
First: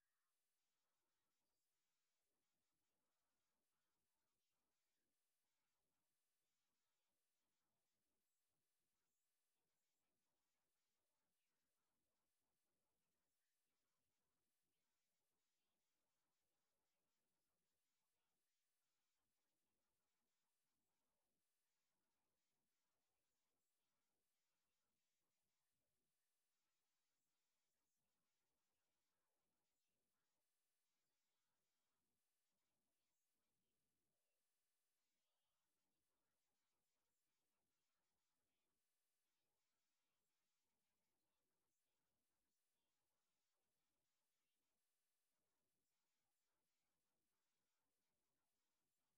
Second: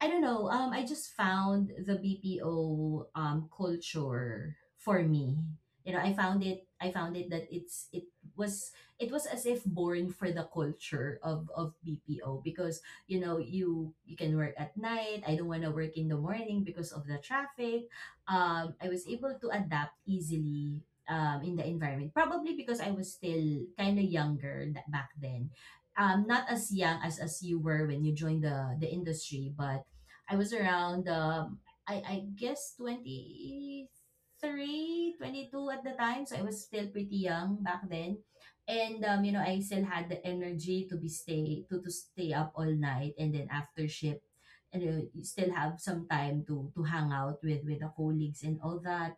S2: I don't know. Um, I just found the B P O um culture for me. You know, I found it. I found it that it's it was it was as if born for the culture of of B P O. Because you know you you can work at night. I don't want to work in the morning because of the traffic. Um, I was able to adapt easily Um, in the environment, probably because I was still kind of younger tha- back then. Um not as young as as you were when you joined the the industry, but I was around, um I I guess twenty three twenty two at the time, so I was still pretty young back then. And um you know, I still had the energy to be stay to to stay up all night and then after shift. And uh, you still have some time to to hang out with with the colleagues and all that.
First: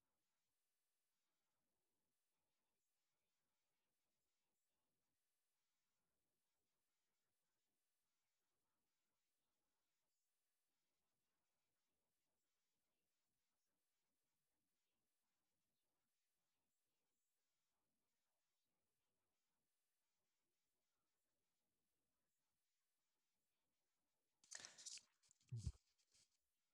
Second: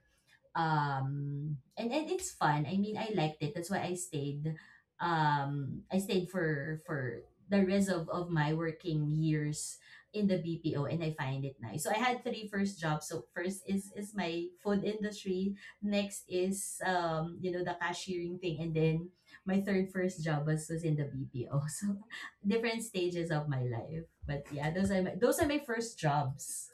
S2: Um and, and It's fun. I mean, I liked it. That's why I stayed. um I stayed for for the rest of, of my working years in the BPO, and I find it nice. So I had three first jobs. So first is is my food industry, next is um you know the cashiering thing, and then my third first job was, was in the BPO. (laughs) So different stages of my life, but yeah, those are my those are my first jobs.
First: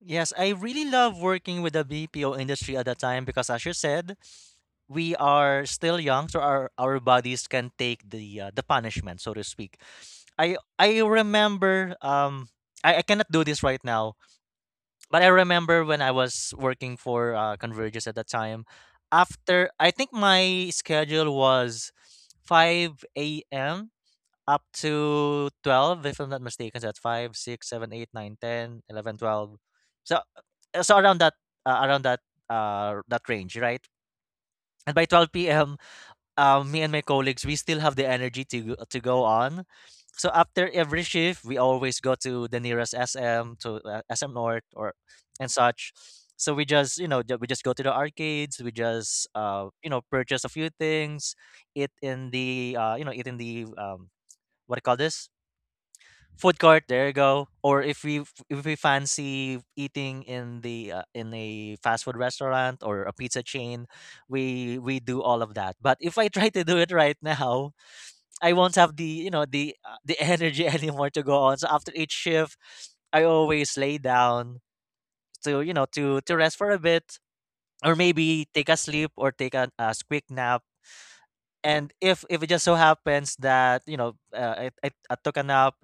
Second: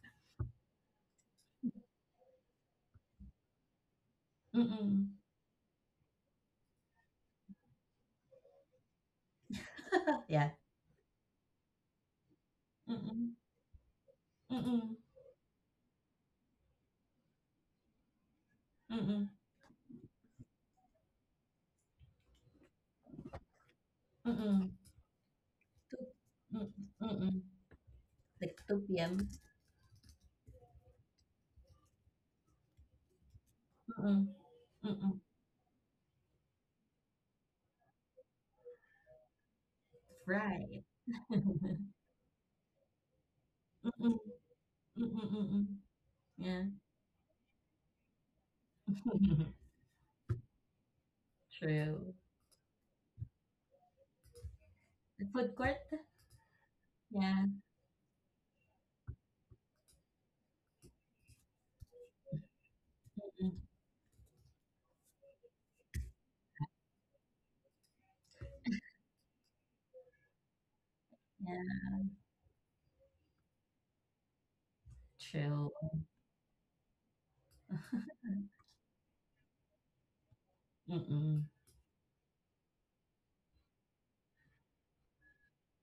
S1: Yes, I really love working with the B P O industry at the time because, as you said, we
S2: Mm-mm.
S1: are still young, so our, our bodies can take the uh, the punishment, so to speak.
S2: Yeah.
S1: I I remember um I, I cannot
S2: Mm-mm.
S1: do this right now,
S2: Mm-mm.
S1: but I remember when I was working for uh, Convergys at the time.
S2: Mm-mm.
S1: After, I think my schedule was five a.m. up
S2: Mm.
S1: to twelve, if I'm not
S2: 2 mm,
S1: mistaken, so that's five,
S2: mm.
S1: six, seven, eight, nine,
S2: Like
S1: ten,
S2: 2
S1: eleven,
S2: PM?
S1: twelve. So uh, so around that uh, around that uh that range, right?
S2: Mm,
S1: And by
S2: mm.
S1: twelve p m, um, me and my colleagues, we still have the energy to go- to go on. So after
S2: Right.
S1: every shift, we
S2: Mm,
S1: always go to the nearest S M, to uh, S M North or
S2: mm,
S1: and
S2: mm.
S1: such. So we
S2: Yeah.
S1: just, you know, ju- we just go to the arcades. We just,
S2: (laughs)
S1: uh, you know, purchase a few things, eat
S2: True.
S1: in the, uh, you know, eat in the, um, what do you call
S2: The
S1: this?
S2: food court?
S1: Food court, there you go.
S2: Yeah.
S1: Or if we f- if we fancy eating in the uh, in a fast food restaurant or a pizza
S2: Mm,
S1: chain, we we do all of that. But if I try to do it right now, I won't have the you know the uh, the energy (laughs) anymore to go on. So
S2: yeah.
S1: after each shift, I always lay down to,
S2: True.
S1: you know, to to rest for a bit, or maybe take a sleep or take a, a quick nap.
S2: Mm.
S1: And if if it just so happens that, you know, uh, I, I I took a nap,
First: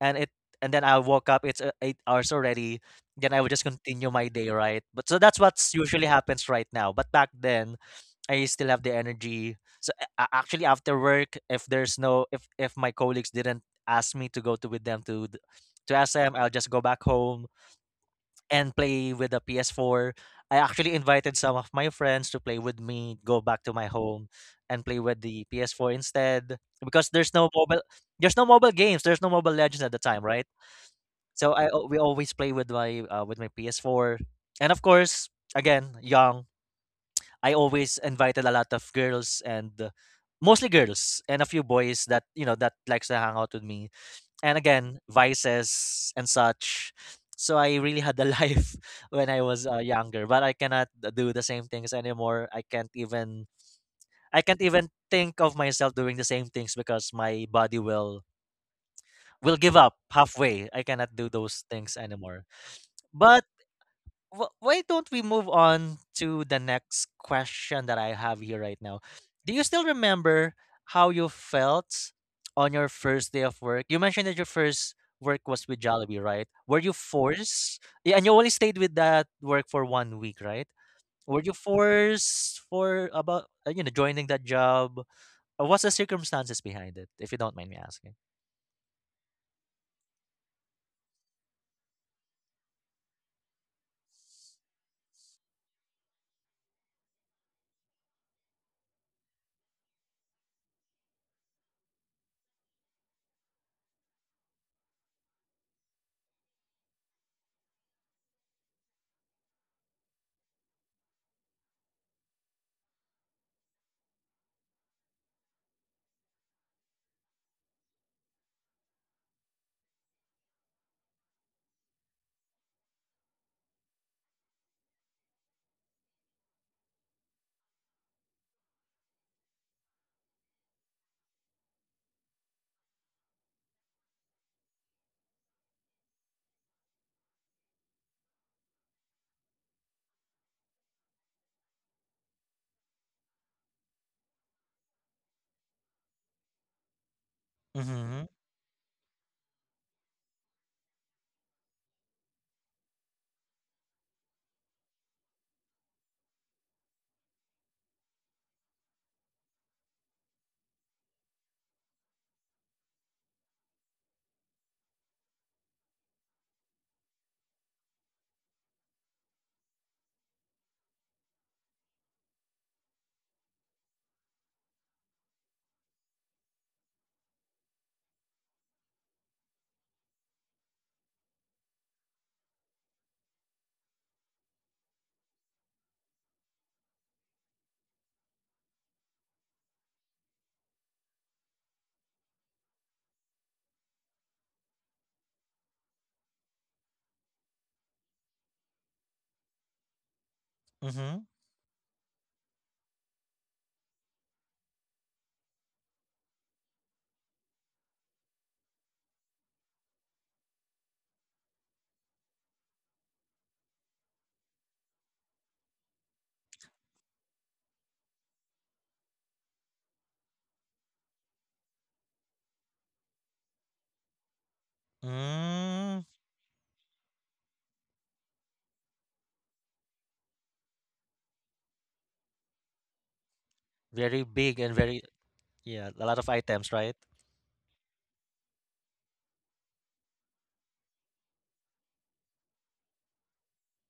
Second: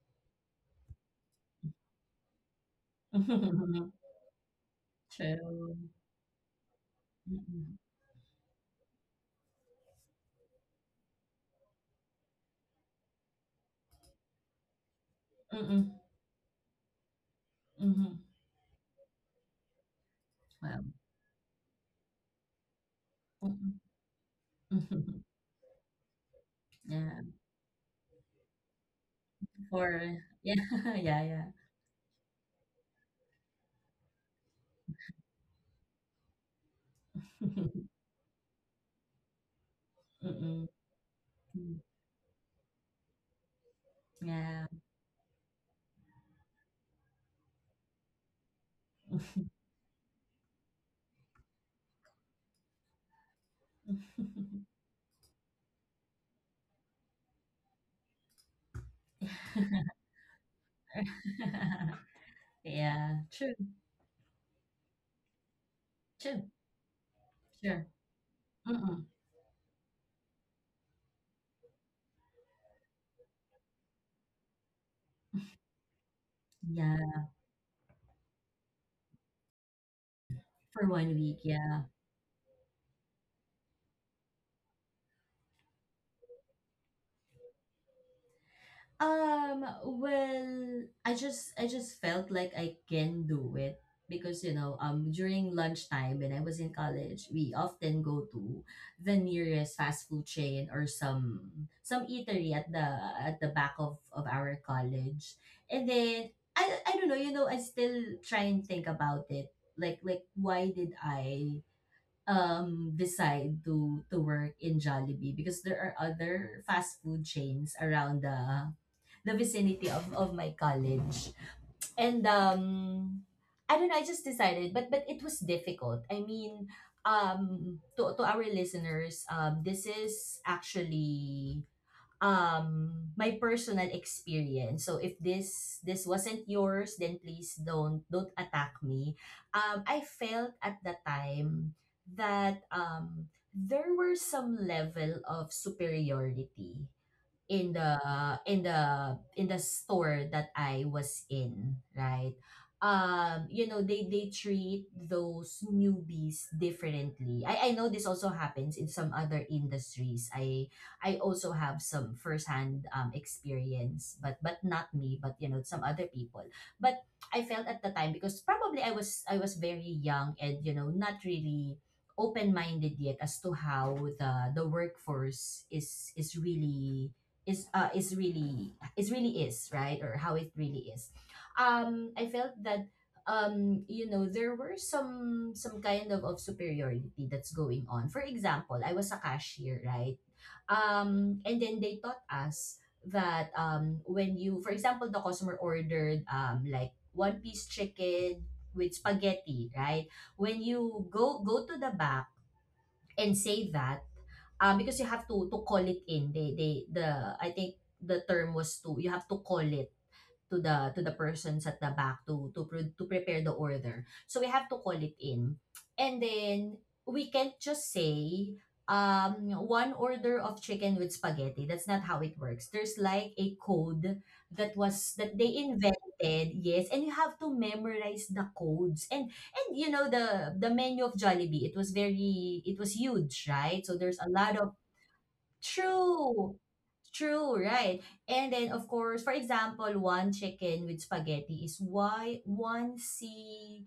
S1: and it and then I woke up, it's uh, eight hours already, then I would just
S2: (laughs)
S1: continue my day, right? But so that's what's
S2: True.
S1: usually happens right now. But back then
S2: Mm.
S1: I still have the energy. So a- a- actually after work, if there's no if if my colleagues didn't ask me to go to with them to th- to
S2: Mm.
S1: S M, I'll just go back home
S2: Mhm.
S1: and play with the P S four. I
S2: Well.
S1: actually invited some of my friends to play with me, go back to
S2: Mm.
S1: my home and play with
S2: (laughs)
S1: the P S four instead, because
S2: Yeah.
S1: there's no mobile there's no mobile games, there's no mobile legends at the
S2: For
S1: time, right?
S2: Yeah, (laughs) yeah, yeah.
S1: So I al- we always play with my uh, with my P S four. And of course, again, young, I
S2: (laughs)
S1: always invited a lot of girls and uh,
S2: Mm.
S1: mostly girls and a few boys that, you know, that likes to hang out with me, and
S2: Yeah.
S1: again vices and such. So I really had a life (laughs) when I was uh, younger, but I cannot do the same things anymore. I can't even, I can't
S2: (laughs)
S1: even think of myself doing the same things because my body will will give up halfway. I cannot do those things
S2: (laughs)
S1: anymore.
S2: Yeah,
S1: But
S2: true.
S1: wh- why don't we move on to
S2: Sure,
S1: the next question
S2: sure.
S1: that I have here right now?
S2: Mm-mm.
S1: Do you still remember how you felt on your first day of work? You mentioned that your first work was with Jollibee, right? Were you
S2: Yeah,
S1: forced? Yeah, and you only stayed with that work for one week, right?
S2: for one week,
S1: Were you
S2: yeah.
S1: forced for about uh, you know, joining that job? Uh, What's the circumstances behind it, if you don't mind me asking?
S2: Um, well, I just I just felt like I can do it because you know, um during lunchtime when I was in college, we often go to the nearest fast food chain or some some eatery at the at the back of of our college. And then I I don't know, you know, I still try and think about it. Like like why did I um decide to to work in Jollibee because there are other fast food chains around the the vicinity of of my college. And um I don't know, I just decided, but but it was difficult. I mean, um to to our listeners, um this is actually um my personal experience. So if this this wasn't yours, then please don't don't attack me. Um I felt at the time that um there were some level of superiority in the
S1: Mm-hmm.
S2: in the in the store that I was in, right? Um, you know, they they treat those newbies differently. I I know this also happens in some other industries. I I also have some firsthand um experience, but but not me, but you know, some other people. But I felt at the time, because probably I was I was very young and, you know, not really open-minded yet as to how the the workforce is is really is uh is really is really is right, or how it really is. um I felt that, um you know there were some some kind of, of superiority that's going on. For example, I was a cashier, right? Um and then they taught us that, um when you, for example, the customer ordered um like one piece chicken with spaghetti, right? When you
S1: Mm-hmm.
S2: go go to the back and say that, um, because you have to to call it in. They they the I think the term was, to, you have to call it to the to the persons at the back to to pre- to prepare the order. So we have to call it in, and then we can't just say um one order of chicken with spaghetti. That's not how it works. There's like a code that was that they invented.
S1: Mm,
S2: Yes, and you have to memorize the codes. And and you know, the the menu of Jollibee, it was very it was huge, right? So there's
S1: very
S2: a
S1: big
S2: lot
S1: and
S2: of.
S1: very yeah, a lot of
S2: True.
S1: items, right?
S2: True, right. And then of course, for example, one chicken with spaghetti is why one C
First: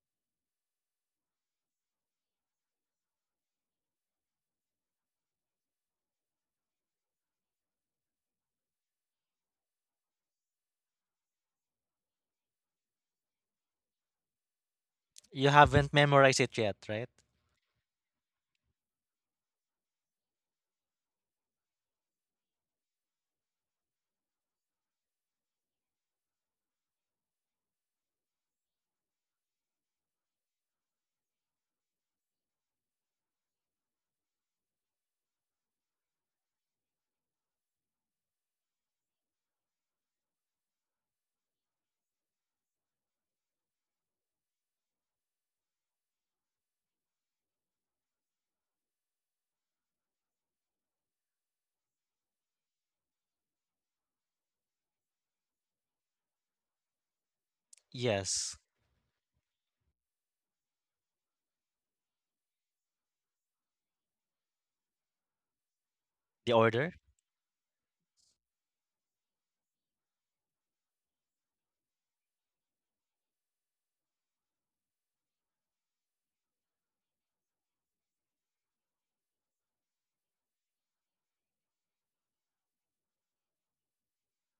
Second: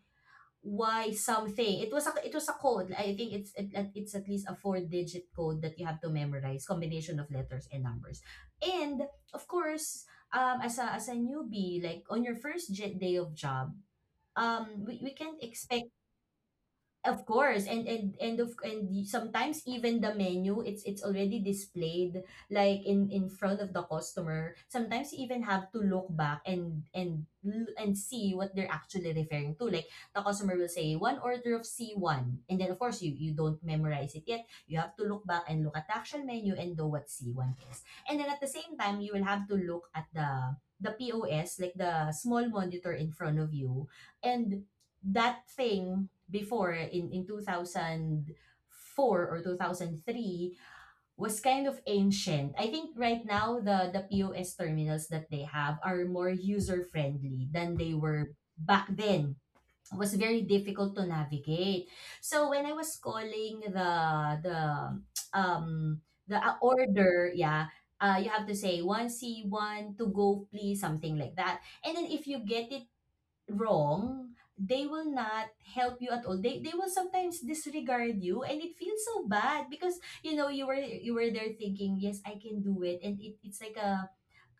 S2: why something. It was a it was a code. I think it's it, it's at least a four digit code that you have to memorize, combination of letters and numbers. And of course, um as a as a newbie, like on your first j- day of job, um we, we can't
S1: You haven't
S2: expect.
S1: memorized it yet, right?
S2: Of course, and and and of and y- sometimes even the menu, it's it's already displayed like in in front of the customer. Sometimes you even have to look back and and l- and see what they're actually referring to. Like the customer will say one order of C one, and then of course you you don't memorize it yet. You have to look back and look at the actual menu and know what C one is. And then at the same time, you will have to look at the the P O S, like the small monitor in front of you, and that thing before in, in two thousand four or two thousand three was kind of ancient. I think right now the, the P O S terminals that they have are more user friendly than they were
S1: Yes.
S2: back then. It was very difficult to navigate. So when I was calling the the um the uh,
S1: The order?
S2: order, yeah, uh, you have to say one C one to go please, something like that. And then if you get it wrong, they will not help you at all. They they will sometimes disregard you, and it feels so bad because you know you were you were there thinking, yes, I can do it. And it, it's like a,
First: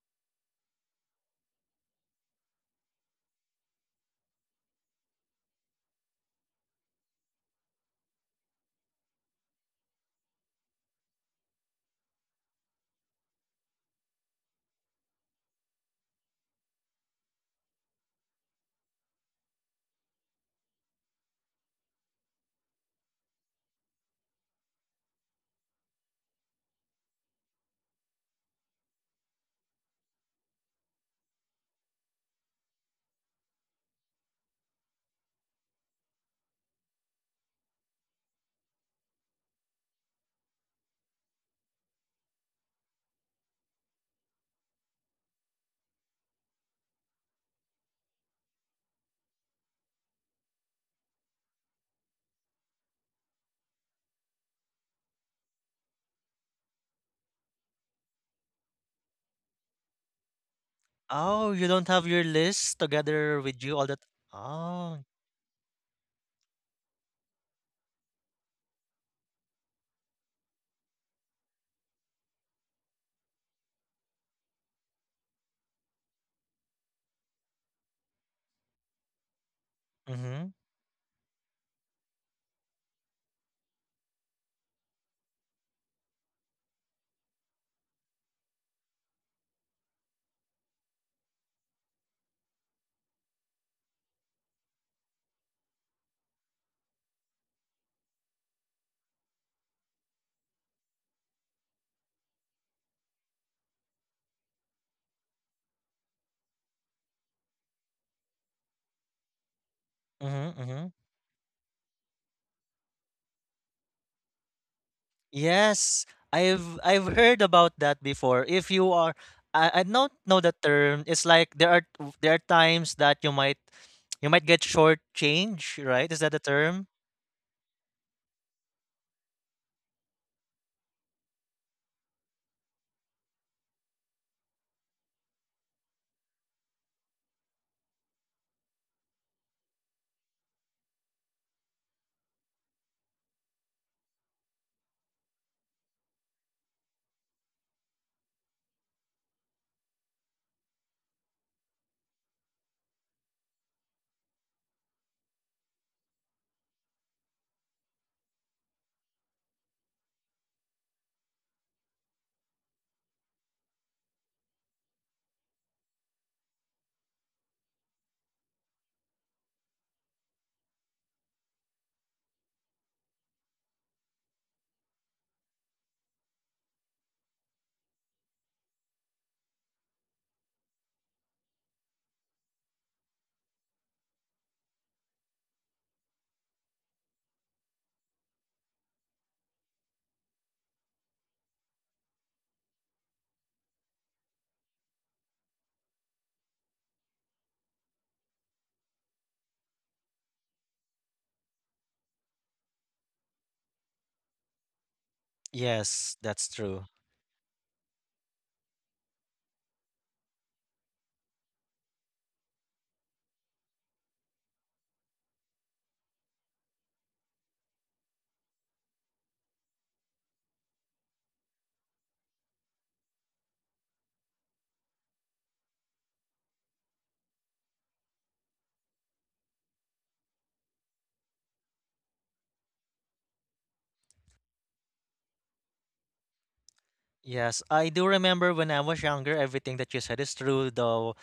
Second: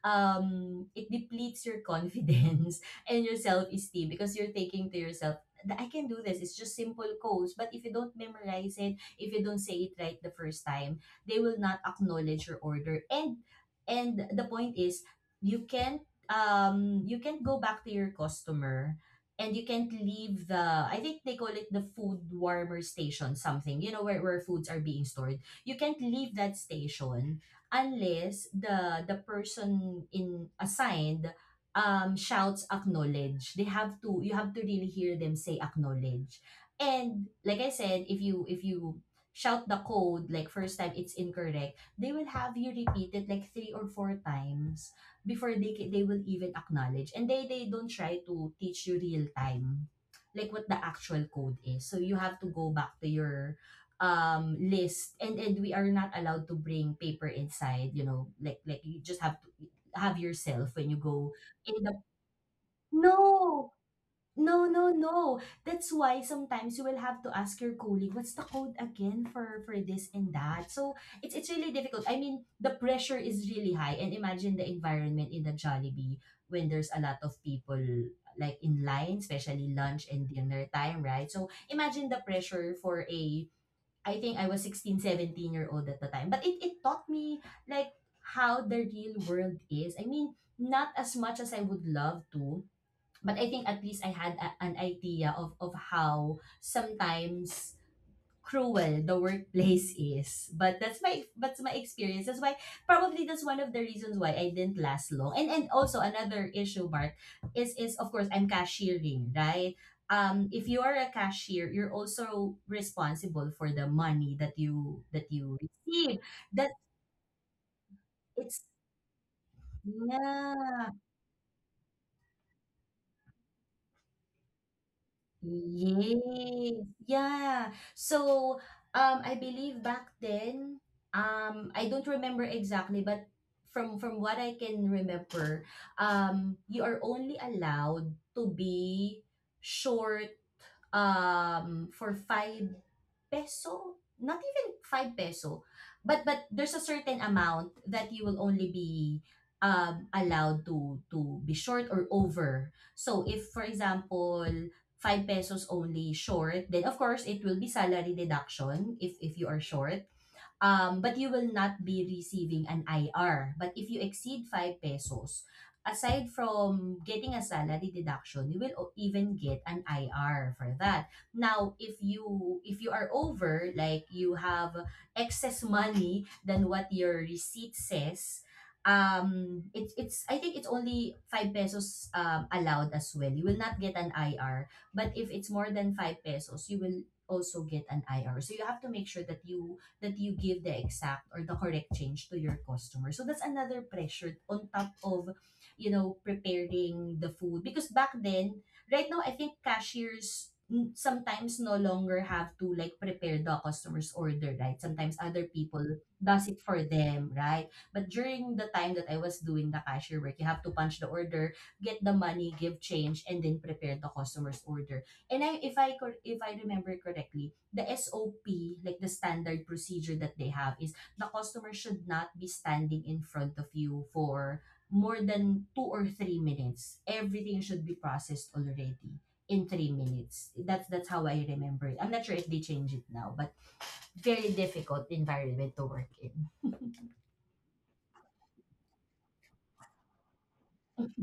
S2: um it depletes your confidence (laughs) and your self-esteem, because you're taking to yourself that I can do this. It's just simple codes. But if you don't memorize it, if you don't say it right the first time, they will not acknowledge your order. And and the point is, you can't um you can't go back to your customer, and you can't leave the, I think they call it the food warmer station, something, you know, where, where foods are being stored. You can't leave that station unless the the person in assigned um shouts acknowledge. They have to You have to really hear them say acknowledge. And like I said, if you if you shout the code, like first time it's incorrect, they will have you repeat it like three or four times before they ca- they will even acknowledge. And they they don't try to teach you real time like what the actual code is. So you have to go back to your um list. And and we are not allowed to bring paper inside, you know, like like you just have to have yourself when you go
S1: Oh, you
S2: in
S1: don't
S2: the.
S1: have your list together with
S2: No,
S1: you all that.
S2: no, no,
S1: Oh.
S2: no, that's why sometimes you will have to ask your colleague what's the code again for for this and that. So it's it's really difficult. I mean, the pressure is really high. And imagine the environment in the Jollibee when there's a lot of people like in line, especially lunch and
S1: Mhm.
S2: dinner time, right? So imagine the pressure for a, I think I was sixteen, seventeen year old at the time. But it, it taught me like how the real world is. I mean, not as much as I would love to, but I think at least I had a, an idea of, of how sometimes cruel the workplace is. But that's my that's my experience. That's why probably that's one of the reasons why I didn't last long. And and also another issue, Mark, is is of course I'm cashiering, right? Um,
S1: Mhm.
S2: if you
S1: Mhm.
S2: are a cashier, you're also responsible for the money that you that you
S1: Yes,
S2: receive. That
S1: I've I've heard about that before.
S2: it's
S1: If you are, I, I don't know the
S2: yeah.
S1: term. It's like there are there are times that you might, you might get short change, right? Is that the term?
S2: Yes, yeah. So, um, I believe back then, um, I don't remember exactly, but from from what I can remember, um, you are only allowed to be short um, for five peso, not even five peso, but but there's a certain amount that you will only be um, allowed to to be short or over. So if for example, five pesos only short, then of course it will be salary deduction if if you are short. um, but you will not be receiving an I R. But if you exceed five pesos, aside from getting a salary deduction, you will o- even get an I R for that. Now, if you if you are over, like you have excess money than what your receipt says, um it's it's I think it's only five pesos um allowed as well. You will not get an I R, but if it's more than five pesos, you will also get an I R. So you have to make sure that you that you give the exact or the correct change to your customer. So that's another pressure on top of, you know, preparing the food. Because back then, right now, I think cashiers n- sometimes no longer have to like prepare the customer's order, right? Sometimes other people
S1: Yes,
S2: does
S1: that's
S2: it for
S1: true.
S2: them, right? But during the time that I was doing the cashier work, you have to punch the order, get the money, give change, and then prepare the customer's order. And I, if I cor, If I remember correctly, the S O P, like the standard procedure that they have is the customer should not be standing in front of you for more than two or three minutes. Everything should be processed already in three minutes. That's that's how I remember it. I'm not sure if they change it now, but very difficult environment to work in.
S1: Yes, I do remember when I was younger, everything that you said is true, though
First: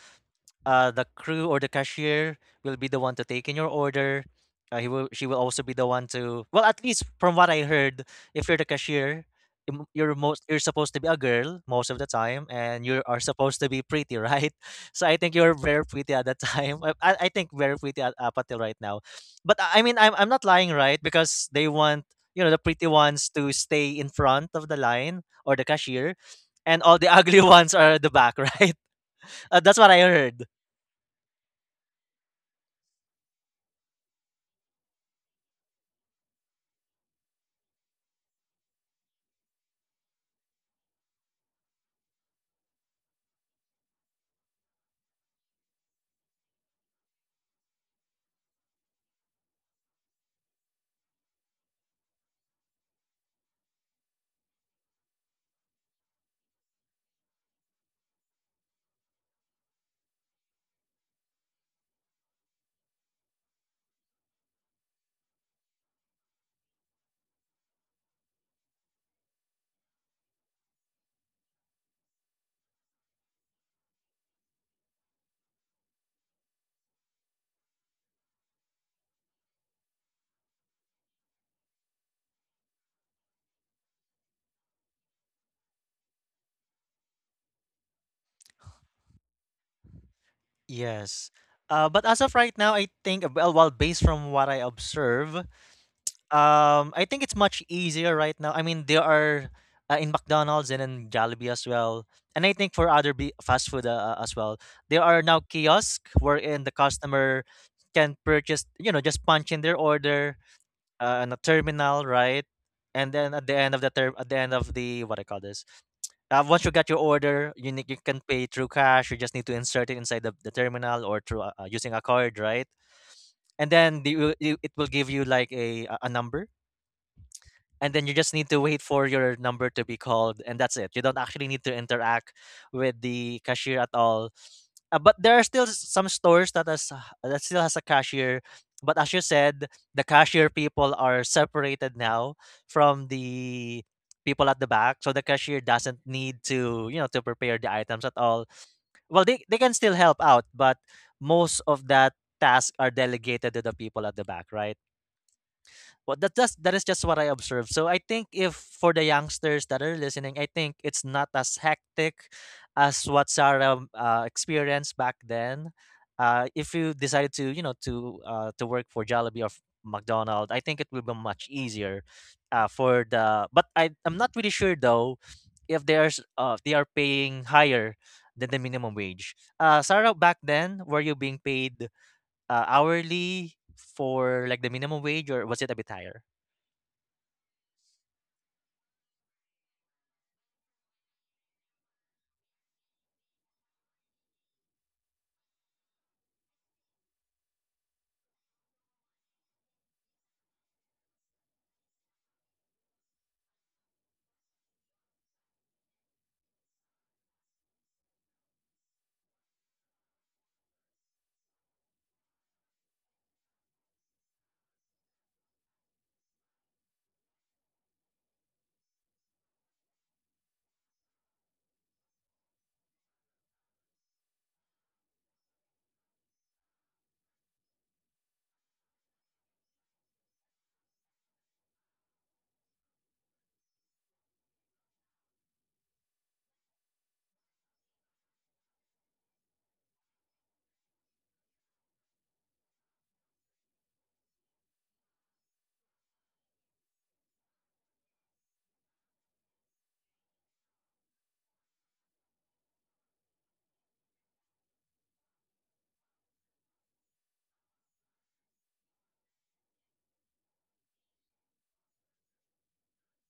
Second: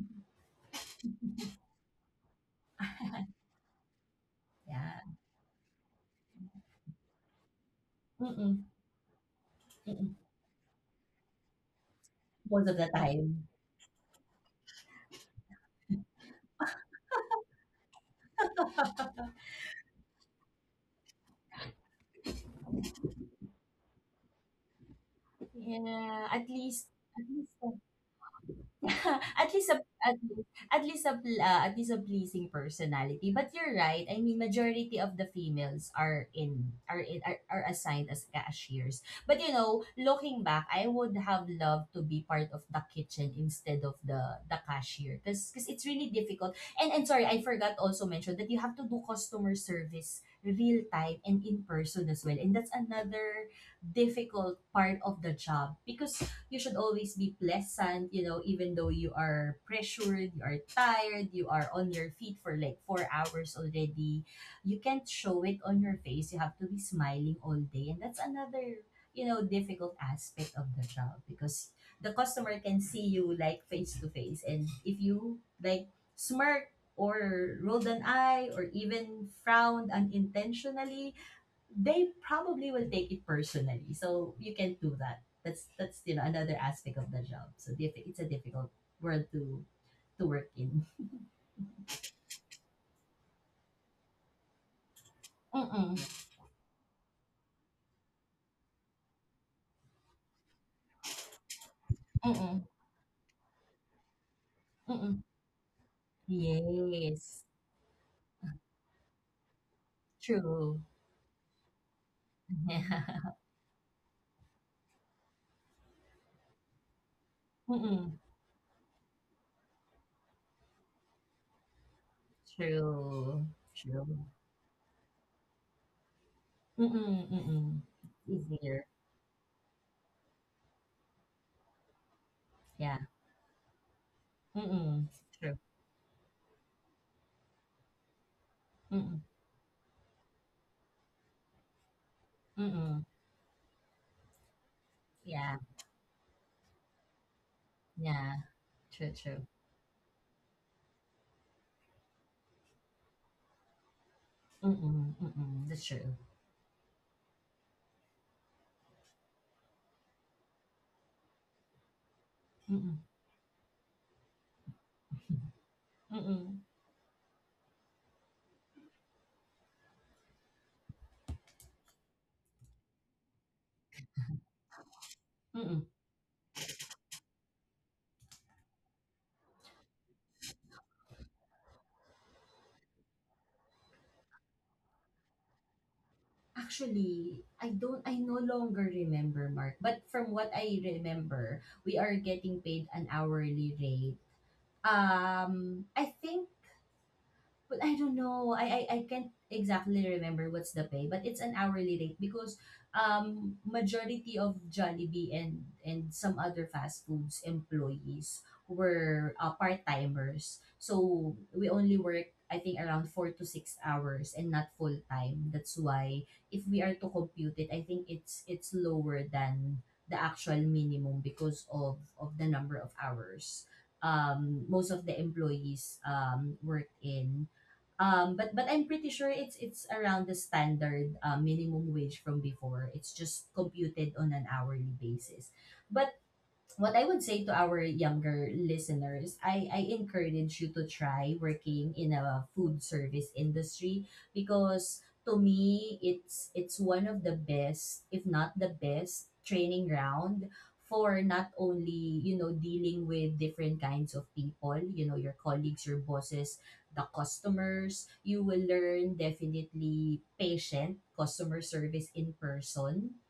S1: uh, the crew or the cashier will be the one to take in your order. Uh, he
S2: Yeah.
S1: will, she will also be the one to. Well, at least from what I heard, if you're the
S2: Mm-mm,
S1: cashier, im- you're
S2: mm-mm.
S1: most, you're supposed to be a girl most of the time,
S2: Most of
S1: and
S2: the
S1: you are
S2: time.
S1: supposed to be pretty, right? (laughs) So I think you're very pretty at that time. (laughs) I, I I think very pretty at, up until right now. But I I mean, I'm I'm not lying, right? Because they want, you know, the pretty ones to stay in front of the line or the cashier,
S2: Yeah. At
S1: and
S2: least
S1: all the
S2: at
S1: ugly (laughs) ones
S2: least
S1: are at the back, (laughs) right?
S2: (laughs) at
S1: Uh,
S2: least a
S1: that's what I
S2: at,
S1: heard.
S2: at least a pl- uh, at least a pleasing personality. But you're right. I mean, majority of the females are in are in, are, are assigned as cashiers. But you know, looking back, I would have loved to be part of the kitchen instead of the the cashier because because it's really difficult. And and sorry, I forgot also mention that you have to do customer service real time and in person as well. And that's another difficult part of the job because you should always be pleasant, you know, even though you are pressured, you are tired, you are on your feet for like four hours already. You can't show it on your face. You have to be smiling all day. And that's another, you know, difficult aspect of the job because the customer can see you like face to face. And if you like smirk or rolled an eye or even frowned unintentionally, they probably will take it personally. So you can't do that. That's that's You know, another aspect of the job. So diff- it's a difficult world to to work in.
S1: Yes. Uh, but as of right now, I think, uh, well, well, based from what I observe, um,
S2: Mm-mm,
S1: I think it's much easier right now. I mean, there are uh, in McDonald's and in Jollibee as well, and I
S2: mm-mm,
S1: think for other be- fast food uh, uh, as well, there
S2: mm-mm.
S1: are now kiosks wherein the
S2: Yes,
S1: customer can purchase, you know, just punch in their order
S2: true. (laughs)
S1: uh, on a terminal, right? And
S2: Yeah.
S1: then at the end of the term, at the end of the what I call this, uh, once you got your order, you need, you
S2: Mm-mm,
S1: can pay through cash. You just need to insert it inside the, the terminal or through uh, uh, using a card, right?
S2: true,
S1: And then
S2: true.
S1: the, you- you- it will give you like a a a number,
S2: Mm-mm, mm-mm.
S1: and then you just need to wait
S2: Easier.
S1: for your number to be called, and that's it. You don't actually need to interact
S2: Yeah.
S1: with the cashier at all. Uh,
S2: Mm-mm,
S1: but there are
S2: true.
S1: still s- some stores that has uh, that still has a cashier. But as
S2: Mm-mm,
S1: you said, the cashier people are separated now
S2: mm-mm.
S1: from the people at the back, so the
S2: Yeah,
S1: cashier doesn't need to, you know, to prepare the items at
S2: yeah.
S1: all.
S2: True,
S1: Well, they,
S2: true.
S1: they can still help out, but most of that task are delegated to the people at the back, right?
S2: Mm-mm, mm-mm. That's true.
S1: Well, that that's that is just what I observed. So I think if for the youngsters that are listening, I think it's not as hectic
S2: Mm-mm,
S1: as what Sarah um, uh, experienced back then. Uh,
S2: mm-mm,
S1: if you decided to, you know, to uh, to work for Jollibee or f- McDonald's, I think it will be much easier uh, for the. But I I'm not really sure though if
S2: mm-mm.
S1: there's uh they are paying higher than the minimum wage. Uh, Sarah, back then, were you being paid uh, hourly for like the minimum wage or was it a bit higher?
S2: Actually, I don't I no longer remember, Mark. But from what I remember, we are getting paid an hourly rate. Um, I think Well, I don't know. I, I I can't exactly remember what's the pay, but it's an hourly rate because um majority of Jollibee and and some other fast foods employees were uh, part-timers. So we only work I think around four to six hours and not full time. That's why if we are to compute it, I think it's it's lower than the actual minimum because of of the number of hours um most of the employees um worked in. Um, but but I'm pretty sure it's it's around the standard uh, minimum wage from before. It's just computed on an hourly basis. But what I would say to our younger listeners, I, I encourage you to try working in a food service industry because to me it's it's one of the best, if not the best, training ground for not only, you know, dealing with different kinds of people, you know, your colleagues, your bosses, the customers. You will learn definitely patient customer service in person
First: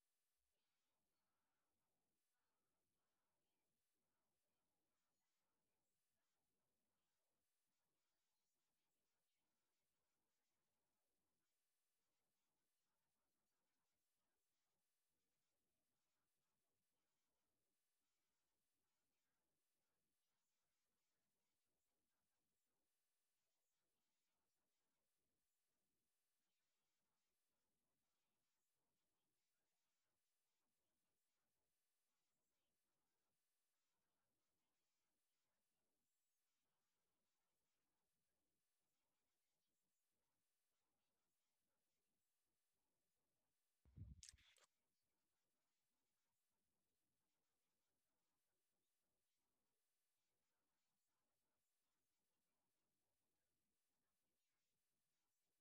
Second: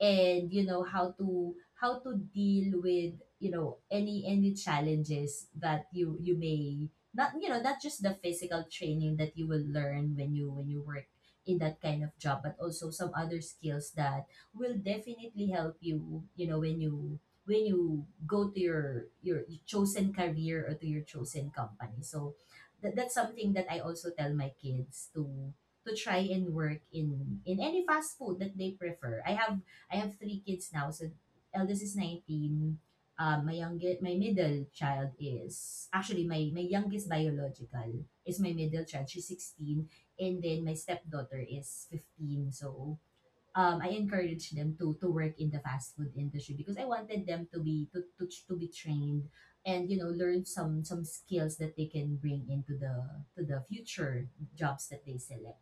S2: and you know how to how to deal with you know any any challenges that you you may, not you know, not just the physical training that you will learn when you when you work in that kind of job but also some other skills that will definitely help you you know when you when you go to your your chosen career or to your chosen company. So that, that's something that I also tell my kids to to try and work in in any fast food that they prefer. i have I have three kids now. So eldest is nineteen. Uh, my youngest, my middle child is actually my my youngest biological is my middle child. She's sixteen, and then my stepdaughter is fifteen. So um, I encourage them to to work in the fast food industry because I wanted them to be to, to, to be trained and you know learn some some skills that they can bring into the to the future jobs that they select.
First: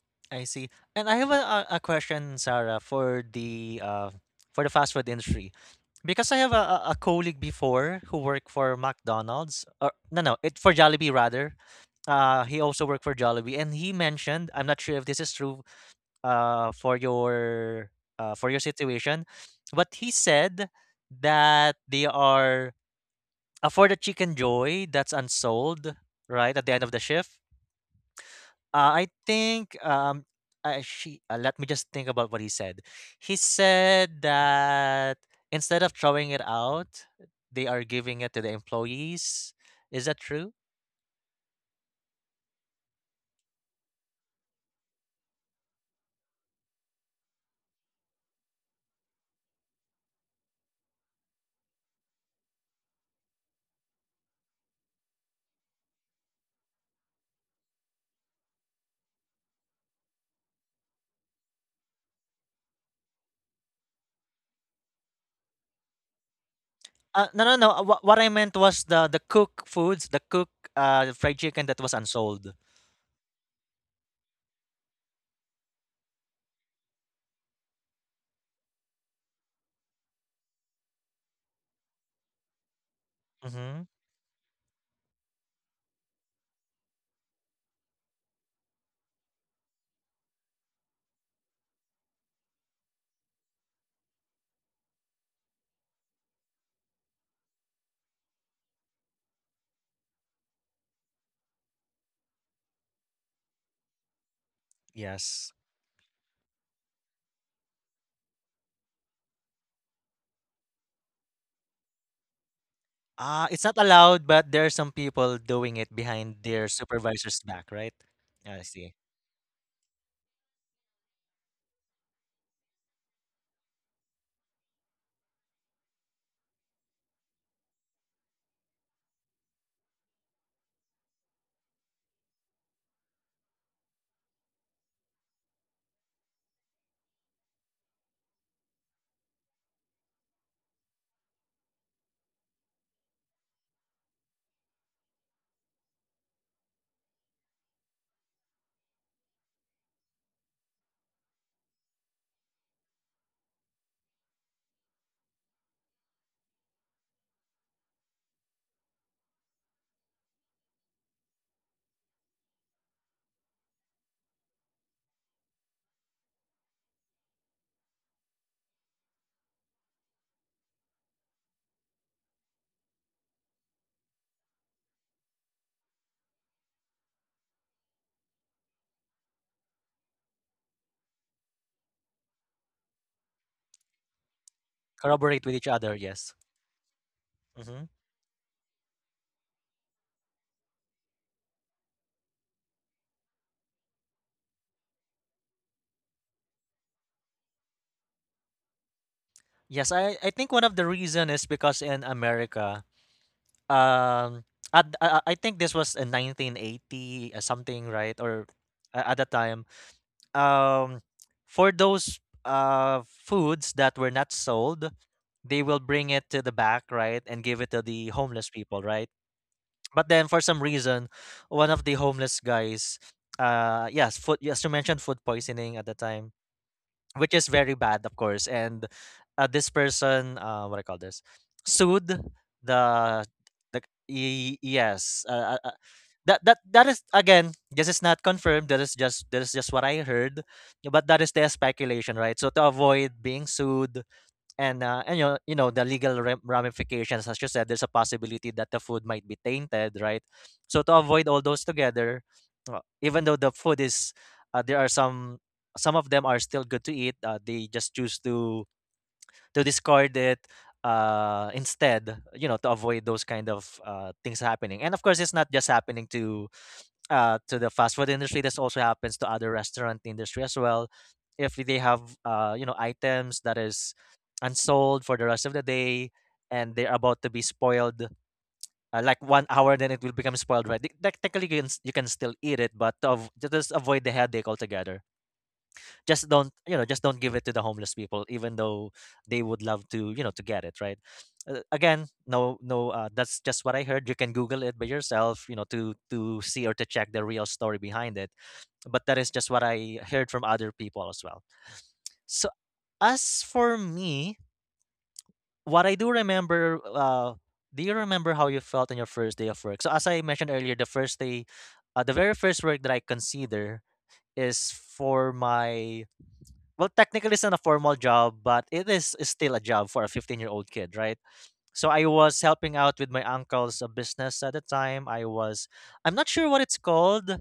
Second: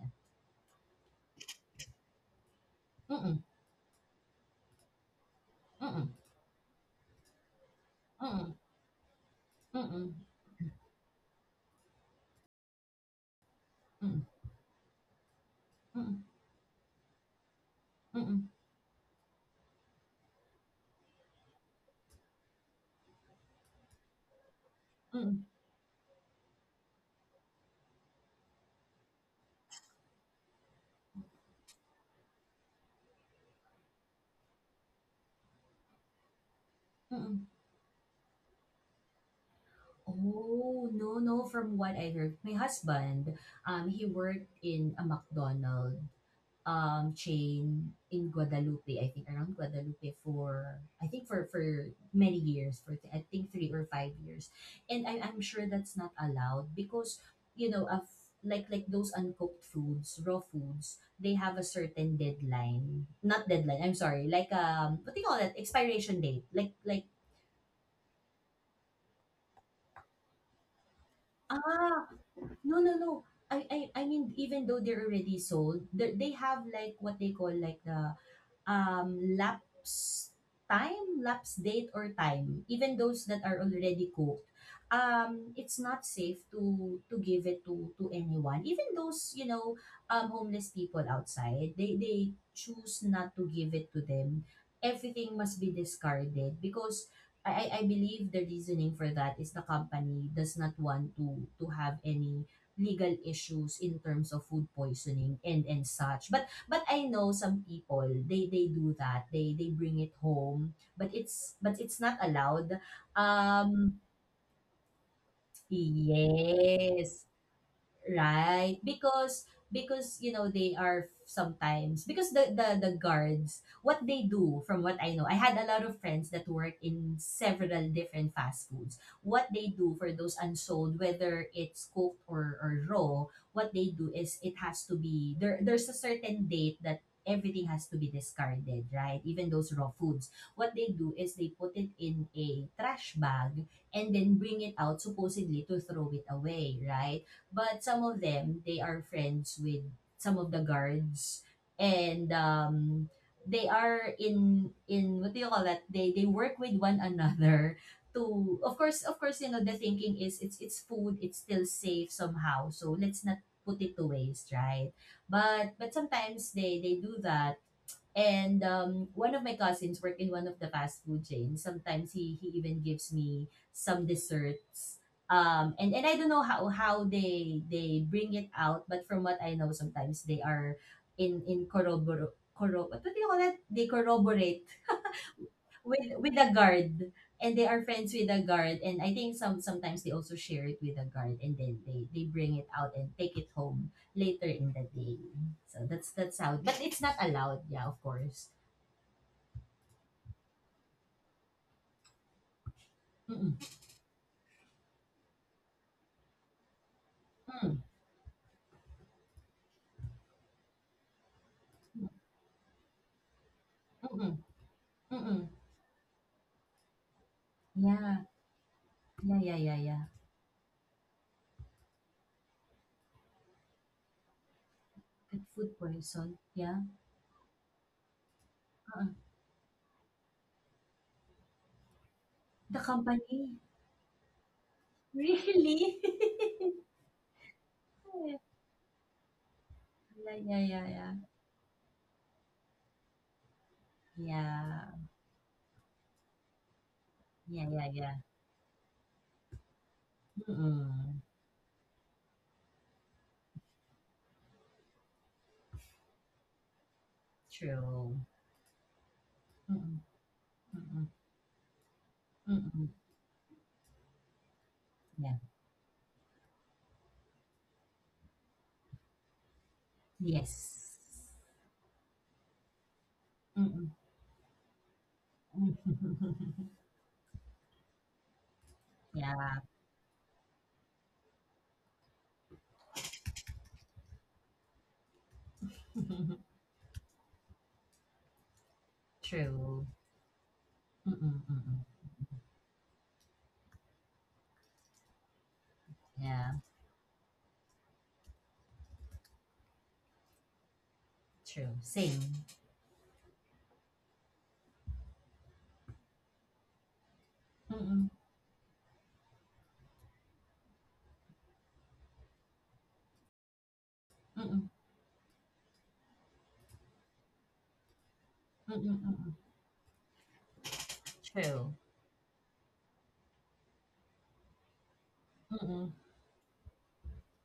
S2: Yeah.
S1: I see. And I have a, a a question, Sarah, for
S2: Mm-mm,
S1: the uh, for the fast food industry.
S2: mm-mm,
S1: Because I have a, a a colleague before who worked for McDonald's, or
S2: mm-mm,
S1: no, no, it for Jollibee rather. Uh, he also worked for Jollibee, and he
S2: mm-mm,
S1: mentioned, I'm not sure if this is true,
S2: mm-mm,
S1: uh, for your uh,
S2: mm-mm,
S1: for your situation, but he said that they are, uh, for the Chicken Joy that's
S2: mm-mm,
S1: unsold, right, at the end of the shift. Uh, I think um, uh, she. Uh, let me just think about what he said. He said that instead of throwing it out,
S2: Mm-mm.
S1: they are giving it to the employees. Is that true?
S2: Oh, no, no, from what I heard. My husband, um, he worked in a McDonald um chain in Guadalupe, I think around Guadalupe for I think for for many years, for I think three or five years. And I, I'm sure that's not allowed because, you know, of like like those uncooked foods, raw foods, they have a certain deadline. Not deadline, I'm sorry, like um what do you call that? Expiration date. Like like
S1: Uh, no, no, no. Uh, What, what I meant was the the cook foods, the cook uh, fried chicken that was
S2: Ah,
S1: unsold.
S2: no, no, no. I I I mean, even though they're already sold, they they have like what they call like the um, lapse time, lapse date, or time, even those that are
S1: Mm-hmm.
S2: already cooked, um, it's not safe to to give it to to anyone. Even those you know um, homeless people outside, they they choose not to give it to them. Everything must be discarded because. I, I I believe the reasoning for that is the company does not want to to have any legal issues in terms of food poisoning
S1: Yes.
S2: and and such. But But I know some people, they they do that. They they bring it home, but it's but it's not allowed.
S1: Uh, it's not
S2: Um,
S1: allowed, but there are some people doing it behind their
S2: yes.
S1: supervisor's back, right? I
S2: Right,
S1: see.
S2: because because you know they are sometimes because the the the guards, what they do, from what I know, I had a lot of friends that work in several different fast foods, what they do for those unsold whether it's cooked or or raw, what they do is it has to be there, there's a certain date that everything has to be discarded, right? Even those raw foods what they do is they put it in a trash bag and then bring it out supposedly to throw it away, right? But some of them, they are friends with some of the guards, and um, they are in in what do you call that? They they work with one another to of course of course you know the thinking is it's it's food it's still safe somehow so let's not put it to waste, right? but but sometimes they they do that and um, one of my cousins work in one of the fast food chains. Sometimes he he even gives me some desserts. Um, and, and I don't know how how they they bring it out, but from what I know, sometimes they are in in corrobor corro what do you call that? They corroborate
S1: Corroborate with each other,
S2: with with
S1: yes.
S2: the guard, and they are
S1: Mm-hmm.
S2: friends with the guard. And I think some sometimes they also share it with the guard, and then they they bring it out and take it home later in the day. So that's that's how. But it's not allowed, yeah, of course.
S1: Yes, I, I think one of the reason is because in America, um, at, I, I think this was in nineteen eighty uh,
S2: Mm,
S1: something, right? Or a- at that time, um, for those uh, foods that were not sold,
S2: mm, mm.
S1: they will bring it to the back, right, and give it to the
S2: Yeah.
S1: homeless people, right?
S2: Yeah, yeah, yeah, yeah.
S1: But then for some reason, one of the homeless guys, uh, yes, food, yes, you mentioned food
S2: Pet food
S1: poisoning at the time,
S2: poison, yeah,
S1: which is very bad, of course. And
S2: oo.
S1: uh, this person, uh, what I call this, sued
S2: The
S1: the
S2: company. (laughs)
S1: the y- yes. Uh, uh, uh,
S2: Really?
S1: that that
S2: (laughs)
S1: that is again. This is not confirmed. That is just that is just what I
S2: Yeah,
S1: heard,
S2: yeah, yeah,
S1: but
S2: yeah.
S1: that is their speculation, right? So to avoid being sued, and,
S2: Yeah.
S1: uh, and you know, you know the legal ram- ramifications, as you said,
S2: Yeah,
S1: there's a
S2: yeah, yeah.
S1: possibility that the food might be tainted, right? So to
S2: Mm,
S1: avoid all those together, uh, even though the food is, uh, there are some some of them are still good to eat. Uh, they just choose
S2: true.
S1: to to
S2: Mm,
S1: discard it
S2: mm,
S1: uh instead, you know to
S2: mm,
S1: avoid those kind of uh things happening. And of course it's
S2: yeah.
S1: not just happening to uh, to the fast food industry. This also happens to other restaurant industry as well.
S2: Yes.
S1: If they have uh, you know items that is
S2: Mm.
S1: unsold for the rest of the day
S2: (laughs)
S1: and they're about to be spoiled, uh, like one
S2: Yeah.
S1: hour, then it will become spoiled. Right? Th- Technically, you can, s- you can still eat it, but of, just avoid the headache altogether. Just don't
S2: (laughs)
S1: you know just don't give it to the homeless people, even though they would love
S2: True.
S1: to you know to get it, right?
S2: Mm,
S1: Uh,
S2: mm.
S1: again, no, no. Uh, that's just what I heard. You can Google it by yourself, you know, to to
S2: Yeah,
S1: see or to check the real story behind it, but that is just what I heard from other people as well.
S2: true. Same.
S1: So as for me, what I do remember, uh, do you
S2: Mm,
S1: remember how you felt on your first day of work? So as I mentioned earlier, the first day, uh, the very first work that I consider
S2: mm, mm,
S1: is for my, well, technically it's not a formal job, but
S2: mm,
S1: it is is
S2: mm.
S1: still a job for a fifteen year old kid, right?
S2: True.
S1: So I was helping out with my uncle's uh, business at the time. I was,
S2: Mm.
S1: I'm not sure what it's called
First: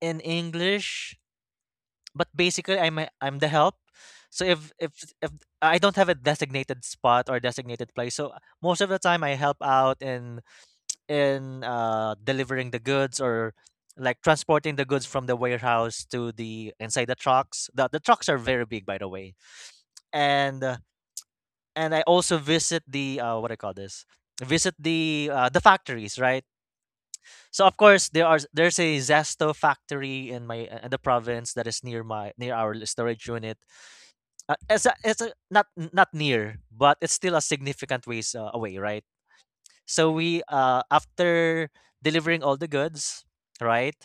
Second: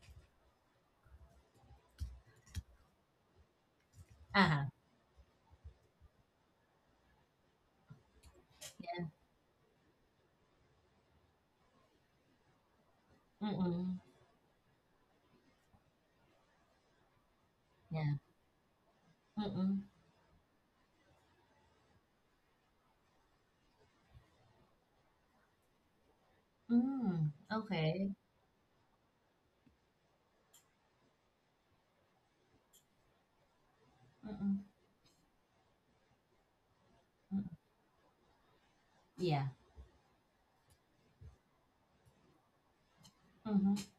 S1: in English, but basically I'm a- I'm the help. So
S2: Uh-huh.
S1: if if if I don't have a designated spot or designated place, so most of the time I help out in in uh, delivering the goods or
S2: Mm.
S1: like transporting the goods from the warehouse to the inside the trucks. The the
S2: Yeah.
S1: trucks are very big, by the way,
S2: Mm-mm.
S1: and uh, and I also visit the uh, what do I call this visit the uh, the factories, right?
S2: Mm,
S1: So of course
S2: okay.
S1: there are there's a Zesto factory in my, in the province that is near my, near our storage unit. Uh,
S2: Mm-mm.
S1: it's a, it's a, not not near, but it's still a
S2: Mm.
S1: significant ways uh, away, right?
S2: Yeah.
S1: So we uh after delivering all the goods,
S2: Mhm.
S1: right?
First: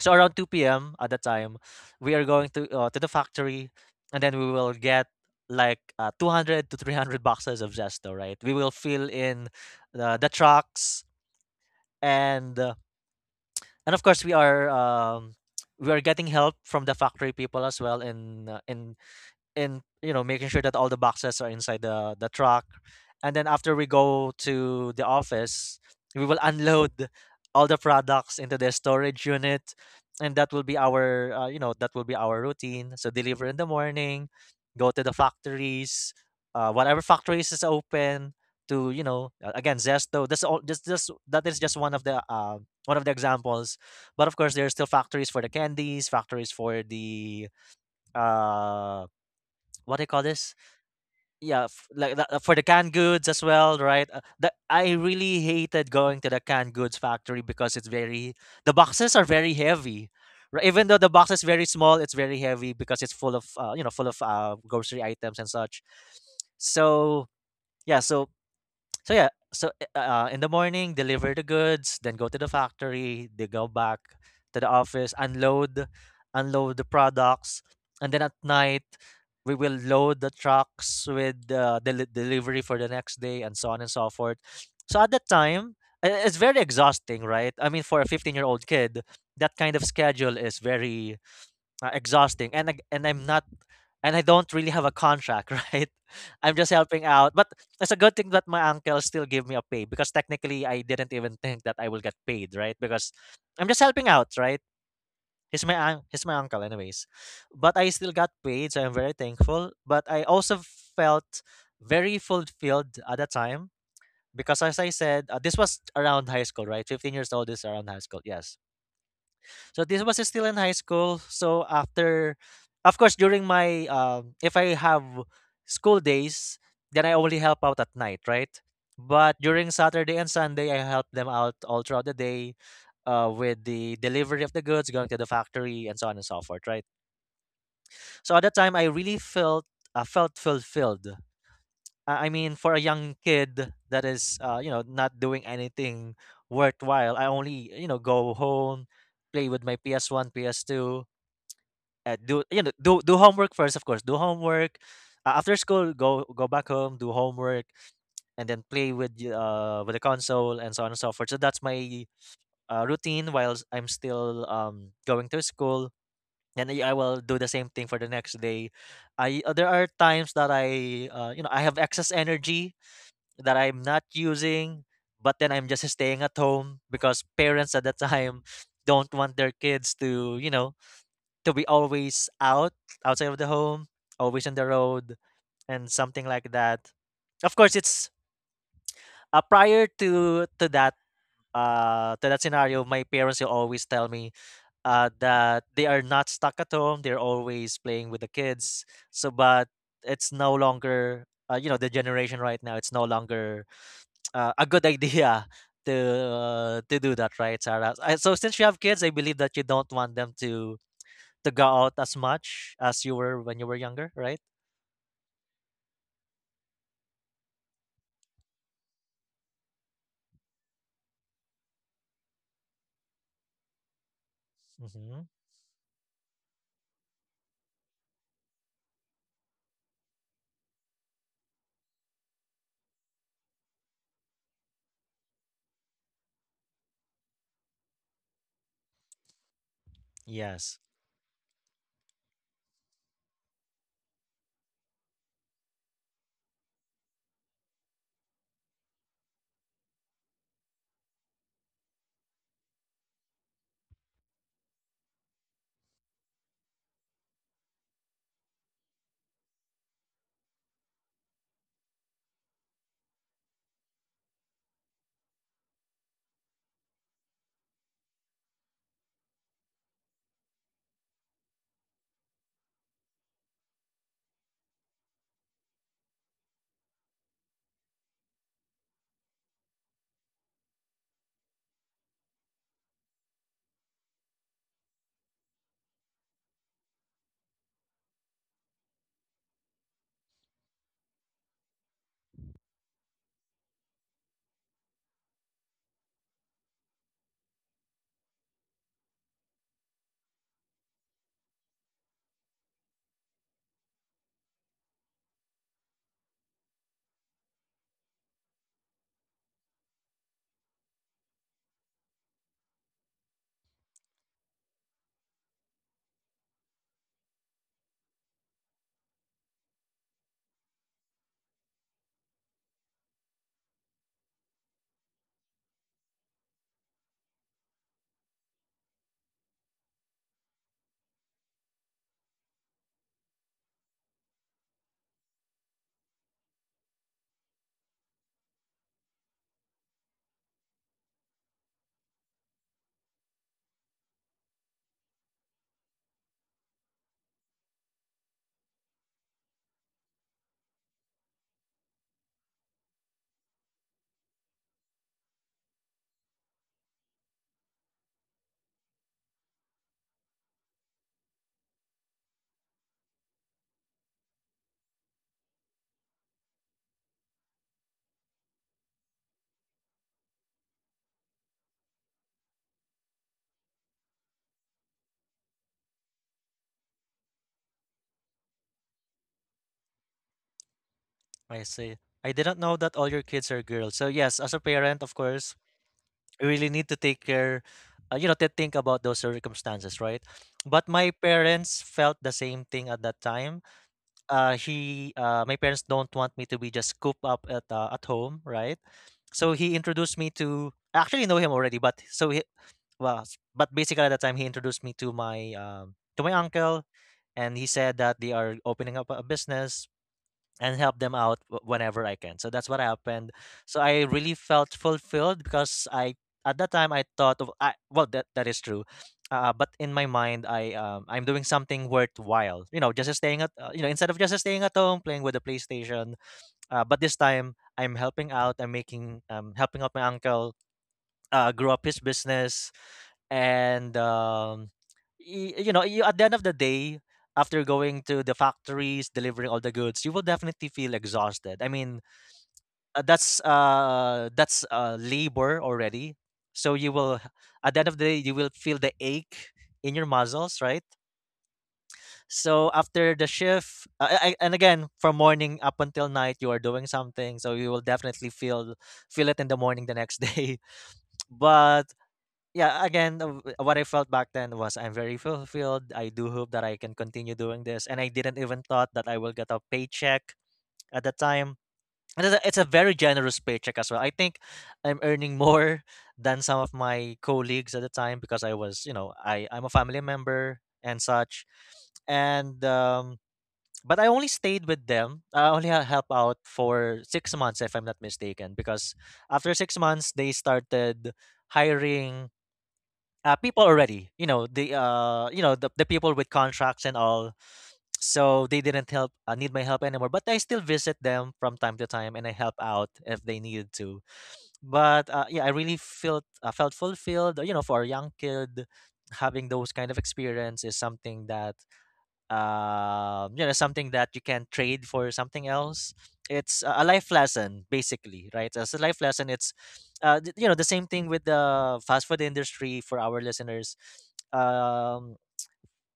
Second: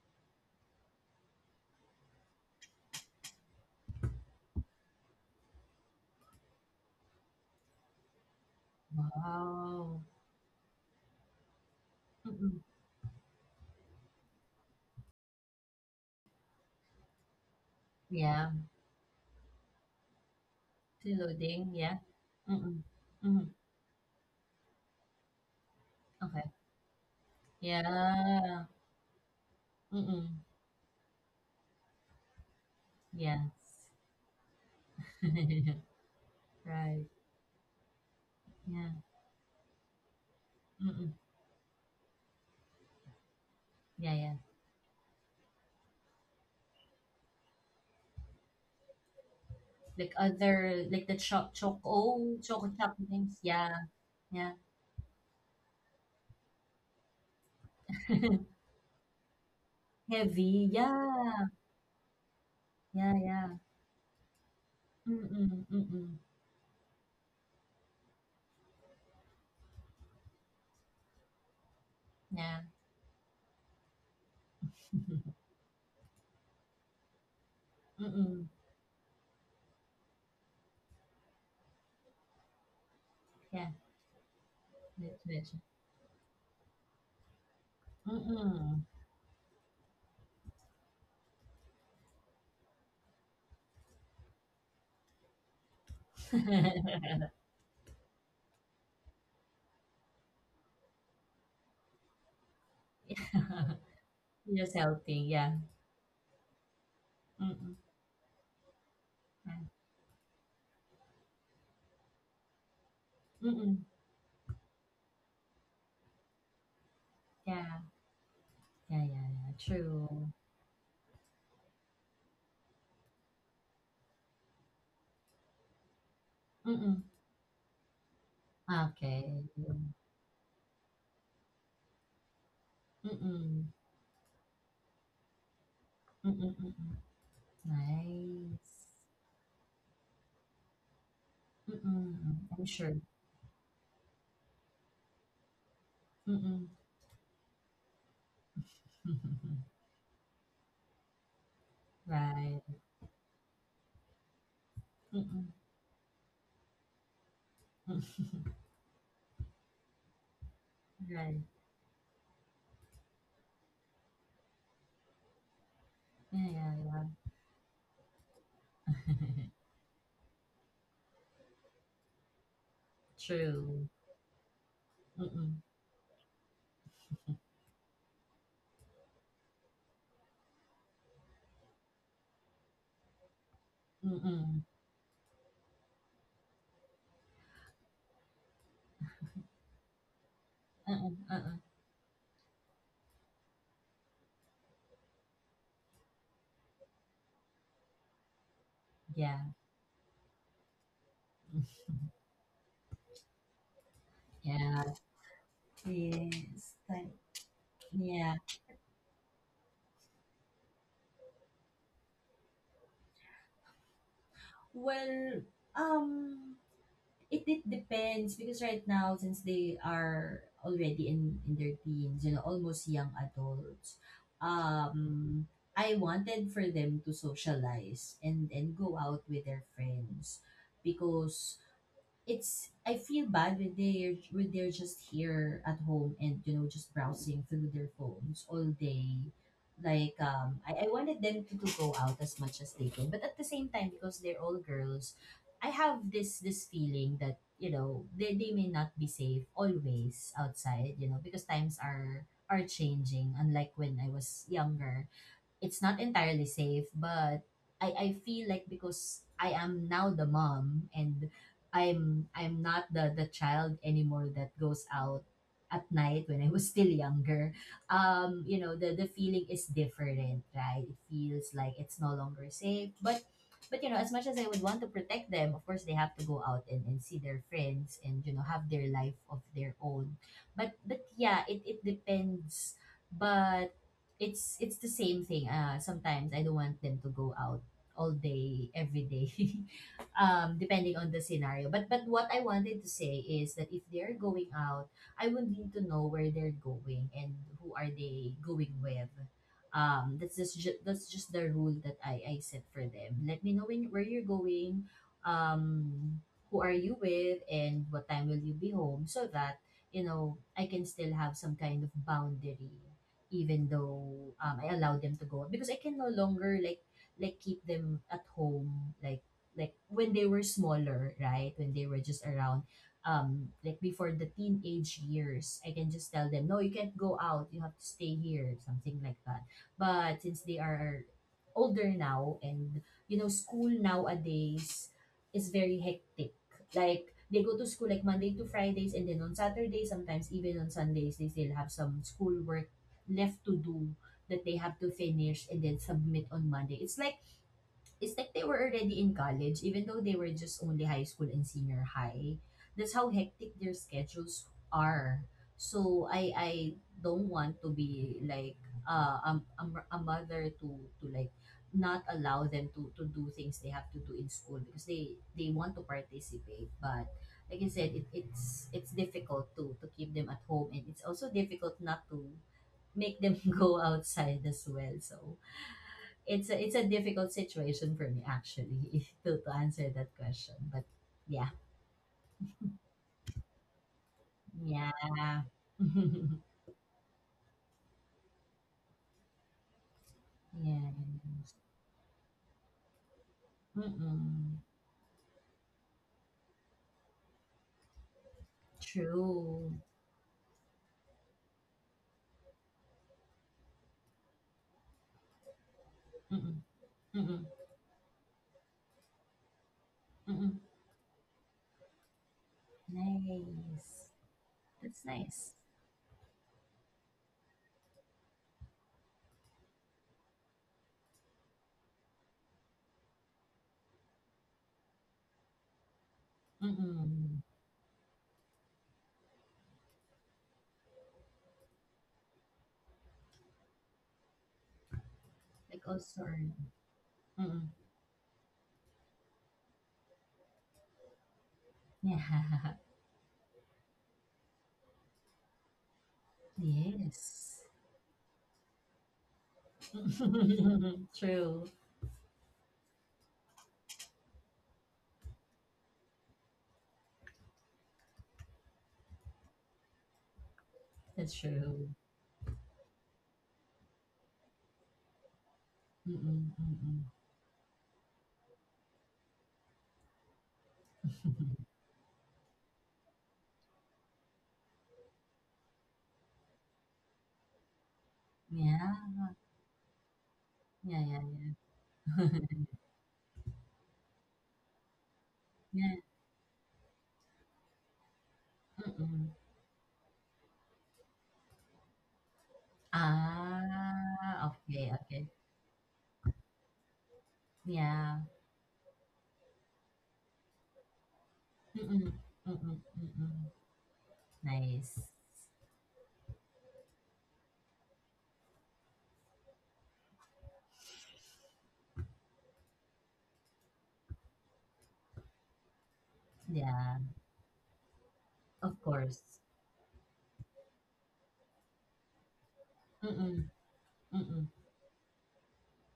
S1: So around two p m at that time, we are going to uh, to the factory, and then we will get like uh, two hundred to three hundred boxes of Zesto, right? We will fill in
S2: Wow.
S1: the, the trucks, and
S2: Mm-mm.
S1: uh, and of course we are um, we are getting help from the factory people as well in
S2: Yeah.
S1: uh, in In you know making sure that all the boxes are
S2: Including,
S1: inside
S2: yeah.
S1: the the truck.
S2: Mm-mm.
S1: And then
S2: Mm-hmm.
S1: after we go to the office we will
S2: Okay.
S1: unload all the products into the
S2: Yeah.
S1: storage unit, and
S2: Mm-mm.
S1: that will be our uh, you know that will be our routine. So deliver in the
S2: Yes.
S1: morning, go to the
S2: (laughs)
S1: factories, uh, whatever
S2: Right.
S1: factories is open, to you
S2: Yeah.
S1: know uh, again Zesto. That's all, just just
S2: Mm-mm.
S1: that is just one of the uh, one of the examples.
S2: Yeah,
S1: But
S2: yeah.
S1: of course there are still factories for the candies, factories for the uh what do you
S2: Like
S1: call this?
S2: other, like the cho
S1: Yeah, f- like that, uh,
S2: choco,
S1: for the
S2: choco
S1: canned
S2: chocolate
S1: goods
S2: things.
S1: as
S2: Yeah.
S1: well, right? Uh, the,
S2: Yeah.
S1: I really hated going to the canned goods factory because it's very,
S2: (laughs)
S1: the boxes are very heavy. Right?
S2: Heavy.
S1: Even though the box is
S2: Yeah.
S1: very small, it's very heavy because it's
S2: Yeah,
S1: full of
S2: yeah.
S1: uh, you know full of uh, grocery items and
S2: Mm-mm.
S1: such.
S2: Mm-mm.
S1: So yeah, so so yeah, so uh, uh, in the morning, deliver the goods, then go to the
S2: Yeah.
S1: factory, they go back to the office,
S2: (laughs)
S1: unload, unload the products, and then at
S2: Mm-mm.
S1: night we will load the trucks with uh, the delivery for the next day, and
S2: Yeah.
S1: so on and so forth. So at
S2: Rich,
S1: that
S2: rich.
S1: time, i- it's very exhausting, right? I mean, for a fifteen-year-old
S2: Mm-mm.
S1: kid, that kind of schedule is very uh, exhausting. And ag- and I'm not and I don't really have a contract, (laughs) right? I'm just helping
S2: (laughs)
S1: out. But it's a good thing that my uncle still gave me a pay, because technically I didn't even think that I will get paid, right? Because I'm just helping out, right?
S2: Just healthy, yeah.
S1: He's my un- he's my uncle anyways.
S2: Mm-mm,
S1: But I still got paid, so I'm very
S2: yeah.
S1: thankful, but I also felt very fulfilled at the time
S2: Mm-mm,
S1: because, as I said, uh, this was around high school, right? fifteen years old is
S2: yeah.
S1: around high school. Yes.
S2: Yeah, yeah, yeah,
S1: So this was
S2: true.
S1: still in high school. So after, of course, during my um, if I have school days,
S2: Mm-mm.
S1: then I only help out at night, right?
S2: Okay.
S1: But during
S2: Mm-mm.
S1: Saturday and Sunday, I help them out all throughout the day uh, with
S2: Mm-mm,
S1: the delivery of the goods, going to the factory, and so on and so forth, right?
S2: mm-mm.
S1: So at that time,
S2: Nice.
S1: I really felt uh, felt fulfilled.
S2: Mm-mm,
S1: I I
S2: mm,
S1: mean,
S2: I'm
S1: for a
S2: sure.
S1: young kid that is, uh, you know, not doing anything
S2: Mm-mm.
S1: worthwhile, I only, you know, go home, play with
S2: (laughs)
S1: my P S one, P S two, uh, do you know
S2: Right.
S1: do do homework first, of course, do homework. Uh,
S2: Mm-mm.
S1: after school, go go back home, do homework, and
S2: (laughs)
S1: then play with y- uh with the console and so on and so forth. So
S2: Right.
S1: that's my uh, routine while s- I'm still um going to school, and
S2: Yeah,
S1: i I
S2: yeah,
S1: will do the same thing for the next day.
S2: yeah.
S1: I uh, There are times that I uh, you know I have excess energy
S2: (laughs)
S1: that I'm
S2: True.
S1: not using, but then
S2: Mm-mm.
S1: I'm just staying at home because parents at that (laughs) time don't want their kids to you know to be always out, outside of the home, always on the
S2: Mm-mm.
S1: road, and something like that. Of course, it's uh, prior to to that
S2: Uh-uh, uh-uh.
S1: uh to that scenario. My parents will always tell me uh that they are not stuck at home; they're always playing with the kids. So,
S2: Yeah.
S1: but it's no longer uh, you know
S2: (laughs)
S1: the generation right now. It's no longer uh, a
S2: Yeah.
S1: good (laughs) idea to
S2: Yes.
S1: uh, to
S2: Thank.
S1: do that, right, Sarah? Uh, So
S2: Yeah.
S1: since you have kids, I believe that you don't want them to to go out as much as you were when you were younger, right?
S2: Well, um, It it depends because right now since they are already in in their teens, you know, almost young adults.
S1: Mm-hmm.
S2: Um I wanted for them to socialize and and go out with their friends because it's I feel bad when they're when they're just here at home and you know just browsing through their phones all day. Like um,
S1: Yes,
S2: I, I wanted them to, to go out as much as they can, but at the same time because they're all girls, I have this this feeling that you know they, they may not be safe always outside. You know because times are are changing. Unlike when I was younger, it's not entirely safe, but I, I feel like because I am now the mom and I'm I'm not the, the child anymore that goes out at night when I was (laughs) still younger. Um, you know, the, the feeling is different, right? It feels like it's no longer safe. But but you know, as much as I would want to protect them, of course they have to go out and, and see their friends and, you know, have their life of their own. But but yeah, it, it depends. But it's it's the same thing. Uh, sometimes I don't want them to go out all day, every day, (laughs) um, depending on the scenario. But but what I wanted to say is that if they're going out, I would need to know where they're going and who are they going with. Um, that's just ju- that's just the rule that I I set for them. Let me know when, where you're going, um, who are you with, and what time will you be home, so that you know I can still have some kind of boundary even though um, I allow them to go out because I can no longer like like keep them at home like like when they were smaller, right, when they were just around, um like before the teenage years. I can just tell them, no, you can't go out, you have to stay here, something like that. But since they are older now and you know school nowadays is very hectic, like they go to school like Monday to Fridays and then on Saturdays, sometimes even on Sundays, they still have some schoolwork left to do that they have to finish and then submit on Monday. It's like it's like they were already in college, even though they were just only high school and senior high. That's how hectic their schedules are. So I I don't want to be like uh, a, a, a mother to to like not allow them to to do things they have to do in school because they they want to participate, but like I said, it, it's it's difficult to to keep them at home, and it's also difficult not to make them (laughs) go outside as well. So it's a it's a difficult situation for me actually (laughs) if to, to answer that question. But yeah,
S1: I see. I didn't know that all your kids are girls. So yes, as a
S2: yeah,
S1: parent, of
S2: (laughs) yeah.
S1: course, you really need to take care, uh, you know, to think about those circumstances, right? But my parents felt the same thing at that time. Uh,
S2: Mm-mm.
S1: he, uh, my parents don't want me to be just cooped up at uh, at home, right? So he
S2: True.
S1: introduced me to, I actually know him already, but so he, Well, s but basically at that time, he introduced me to my, um, to my
S2: Mm-mm.
S1: uncle,
S2: Mm-mm.
S1: and he said that they are opening up a business
S2: Mm-mm.
S1: and help them out wh- whenever I can. So that's what happened. So I
S2: Nice.
S1: really felt
S2: That's
S1: fulfilled
S2: nice.
S1: because I at that time I thought of I well, that that is true. Uh, but in my mind, I um, I'm doing something worthwhile. You know, just staying at uh, you know instead of just staying at home playing with the PlayStation. Uh, but this
S2: Mm-mm.
S1: time I'm helping out. I'm making um helping out my uncle uh, grow up his business, and um, y- you know,
S2: Like
S1: you,
S2: all
S1: at the end of the
S2: sorry.
S1: day, after
S2: Mm-mm.
S1: going to the factories, delivering all the goods, you will definitely feel exhausted. I mean,
S2: Yeah. (laughs)
S1: uh, that's uh that's uh labor already. So you will h-
S2: Yes.
S1: at the end of the day you will feel the ache in your muscles,
S2: (laughs)
S1: right?
S2: True.
S1: So after the shift, uh, I, and again, from morning up until night, you are doing something, so you will definitely feel feel it in the morning the next day. (laughs)
S2: That's
S1: But
S2: true.
S1: yeah, again, uh, w- what I felt back then was I'm very fulfilled. I do hope
S2: Mm-mm.
S1: that I can
S2: Mm-mm.
S1: continue doing this, and I didn't even thought that I will get a paycheck at the time. And it's a, it's a very generous paycheck as well. I think I'm earning (laughs) more than some of my colleagues at the time because I was, you
S2: Yeah.
S1: know, I I'm a family member and
S2: Yeah.
S1: such.
S2: Yeah.
S1: And um, but I only stayed with them. I only ha-
S2: Yeah.
S1: help
S2: (laughs)
S1: out for six months, if I'm not mistaken, because
S2: Mm.
S1: after six months they started hiring uh, people already, you
S2: Ah,
S1: know, the
S2: okay,
S1: uh
S2: okay.
S1: you know the, the people with contracts and all,
S2: Yeah.
S1: so they didn't help uh, need my help anymore. But I still visit them from time to time
S2: Mm-mm.
S1: and I help
S2: Mm-mm.
S1: out if they
S2: Mm-mm.
S1: needed to.
S2: Nice.
S1: But uh, yeah, I really felt uh, felt fulfilled. You know, for a young kid, having those kind of experience is something that um, you know something that you can trade for something else. It's a a
S2: Yeah,
S1: life lesson. Basically, right? As a
S2: of
S1: life
S2: course.
S1: lesson, it's uh, th- you know, the same thing with the fast food industry. For our
S2: Mm-mm.
S1: listeners,
S2: Mm-mm.
S1: um,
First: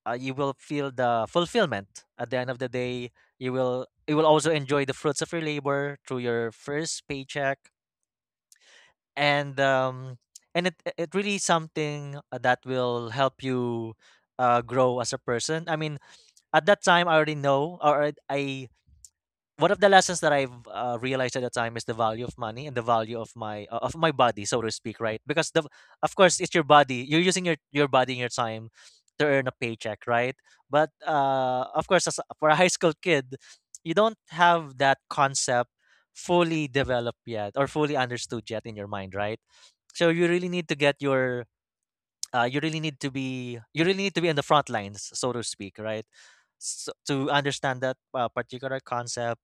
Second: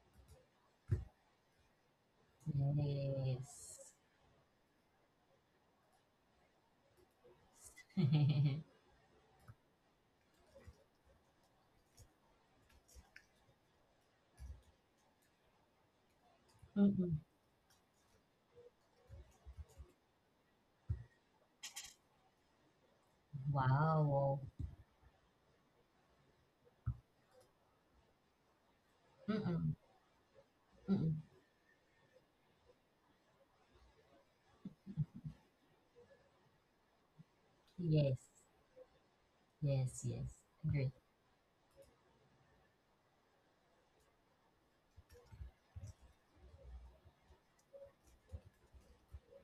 S1: uh, you will feel the fulfillment at the end of the day. You
S2: Yes.
S1: will, you will also enjoy the fruits of your labor through your first paycheck,
S2: (laughs)
S1: and um, and it it really something uh, that will help you uh, grow as a person. I mean, at that time I
S2: Mm-mm.
S1: already know or I one of the lessons that I've uh, realized at the time is the value of money and the value of my uh, of my
S2: Wow.
S1: body, so to speak, right? Because the of course it's your body. You're using your your body and your time to earn a
S2: Mm-mm.
S1: paycheck, right? But
S2: Mm-mm.
S1: uh, of course, as, a- for a high school kid, you don't have that concept fully developed yet or fully
S2: Yes.
S1: understood yet in your mind, right?
S2: Yes,
S1: So you
S2: yes.
S1: really need to
S2: Agree.
S1: get your uh, you really need to be you really need to be in the front lines, so to speak, right? So to understand that uh, particular concept.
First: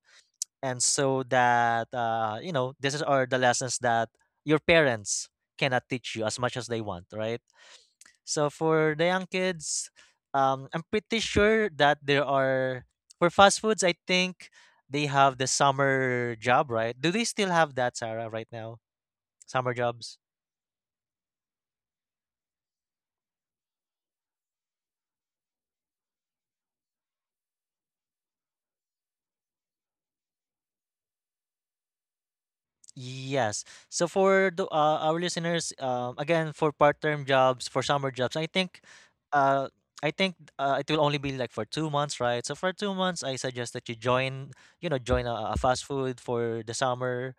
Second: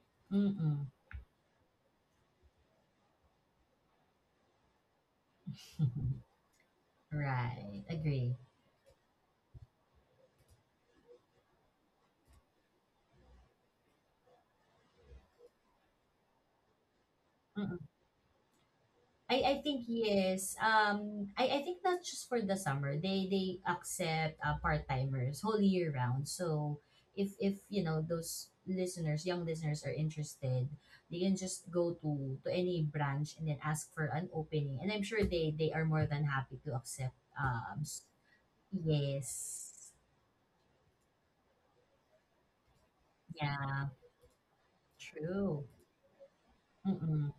S1: And
S2: Mm-mm.
S1: so that uh, you know this is are the lessons that your parents cannot teach you
S2: (laughs)
S1: as much as they want, right?
S2: Right. Agree.
S1: So for the young kids, um, I'm pretty sure that there are, for fast foods, I think they have the summer job, right? Do they still have that, Sarah, right now?
S2: I I
S1: Summer
S2: think
S1: jobs.
S2: yes. Um, I I think that's just for the summer. They they accept uh, part timers whole year round. So if if you know those listeners, young listeners are interested, they can just go to to any branch and then
S1: Yes.
S2: ask for
S1: So
S2: an
S1: for the
S2: opening. And
S1: uh,
S2: I'm
S1: our
S2: sure they
S1: listeners,
S2: they are more
S1: um,
S2: than
S1: again,
S2: happy to
S1: for
S2: accept.
S1: part-time jobs,
S2: Um,
S1: for
S2: s-
S1: summer jobs, I think,
S2: yes,
S1: uh, I think uh, it will only be like for two months, right? So for two months, I suggest
S2: yeah,
S1: that you join, you know, join a, a
S2: true.
S1: fast food for the
S2: Mm mm
S1: summer,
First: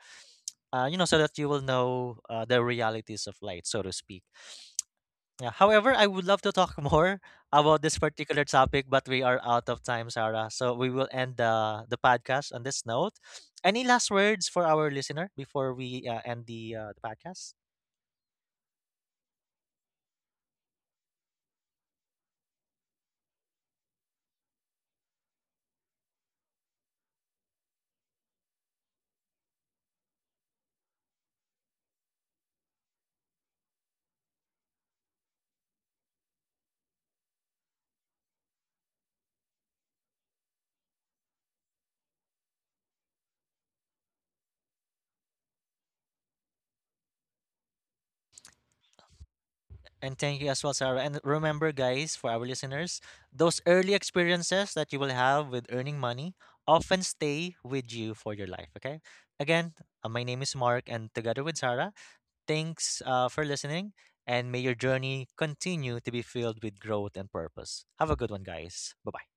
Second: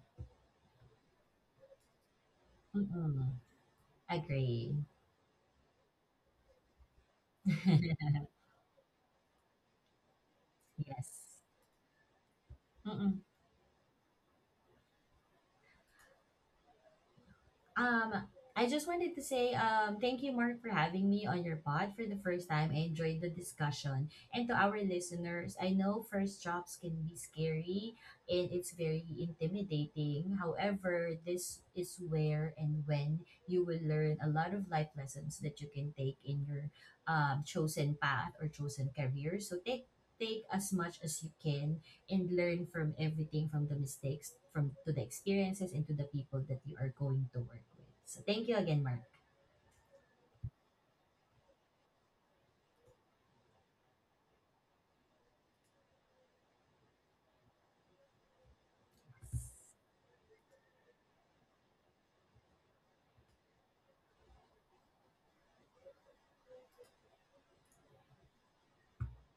S1: uh, you know, so that you will know uh, the
S2: mm
S1: realities
S2: mm.
S1: of life, so to speak.
S2: Agree.
S1: Yeah. However, I would love to talk (laughs) more about this
S2: (laughs)
S1: particular topic, but we are out of time, Sarah. So we will
S2: Yes.
S1: end the the podcast on this note.
S2: Mm.
S1: Any last words for our listener before we uh, end the uh, the podcast?
S2: Um, I just wanted to say um, thank you, Mark, for having me on your pod for the first time. I enjoyed the discussion. And to our listeners, I know first jobs can be scary and it's very intimidating. However, this is where and when you will learn a lot of life lessons that you can take in your um, chosen path or chosen career. So take take as much as you can and learn from everything, from the mistakes, from to the experiences, and to the people that you are going to work with. So thank you again, Mark.
S1: And thank you as well, Sarah. And remember, guys, for our listeners, those early experiences that you will have with earning money often stay with you for your life. Okay. Again, uh, my name is Mark, and together with Sarah. Thanks uh, for listening, and may your journey continue to be filled with growth and purpose. Have a good one, guys. Bye bye.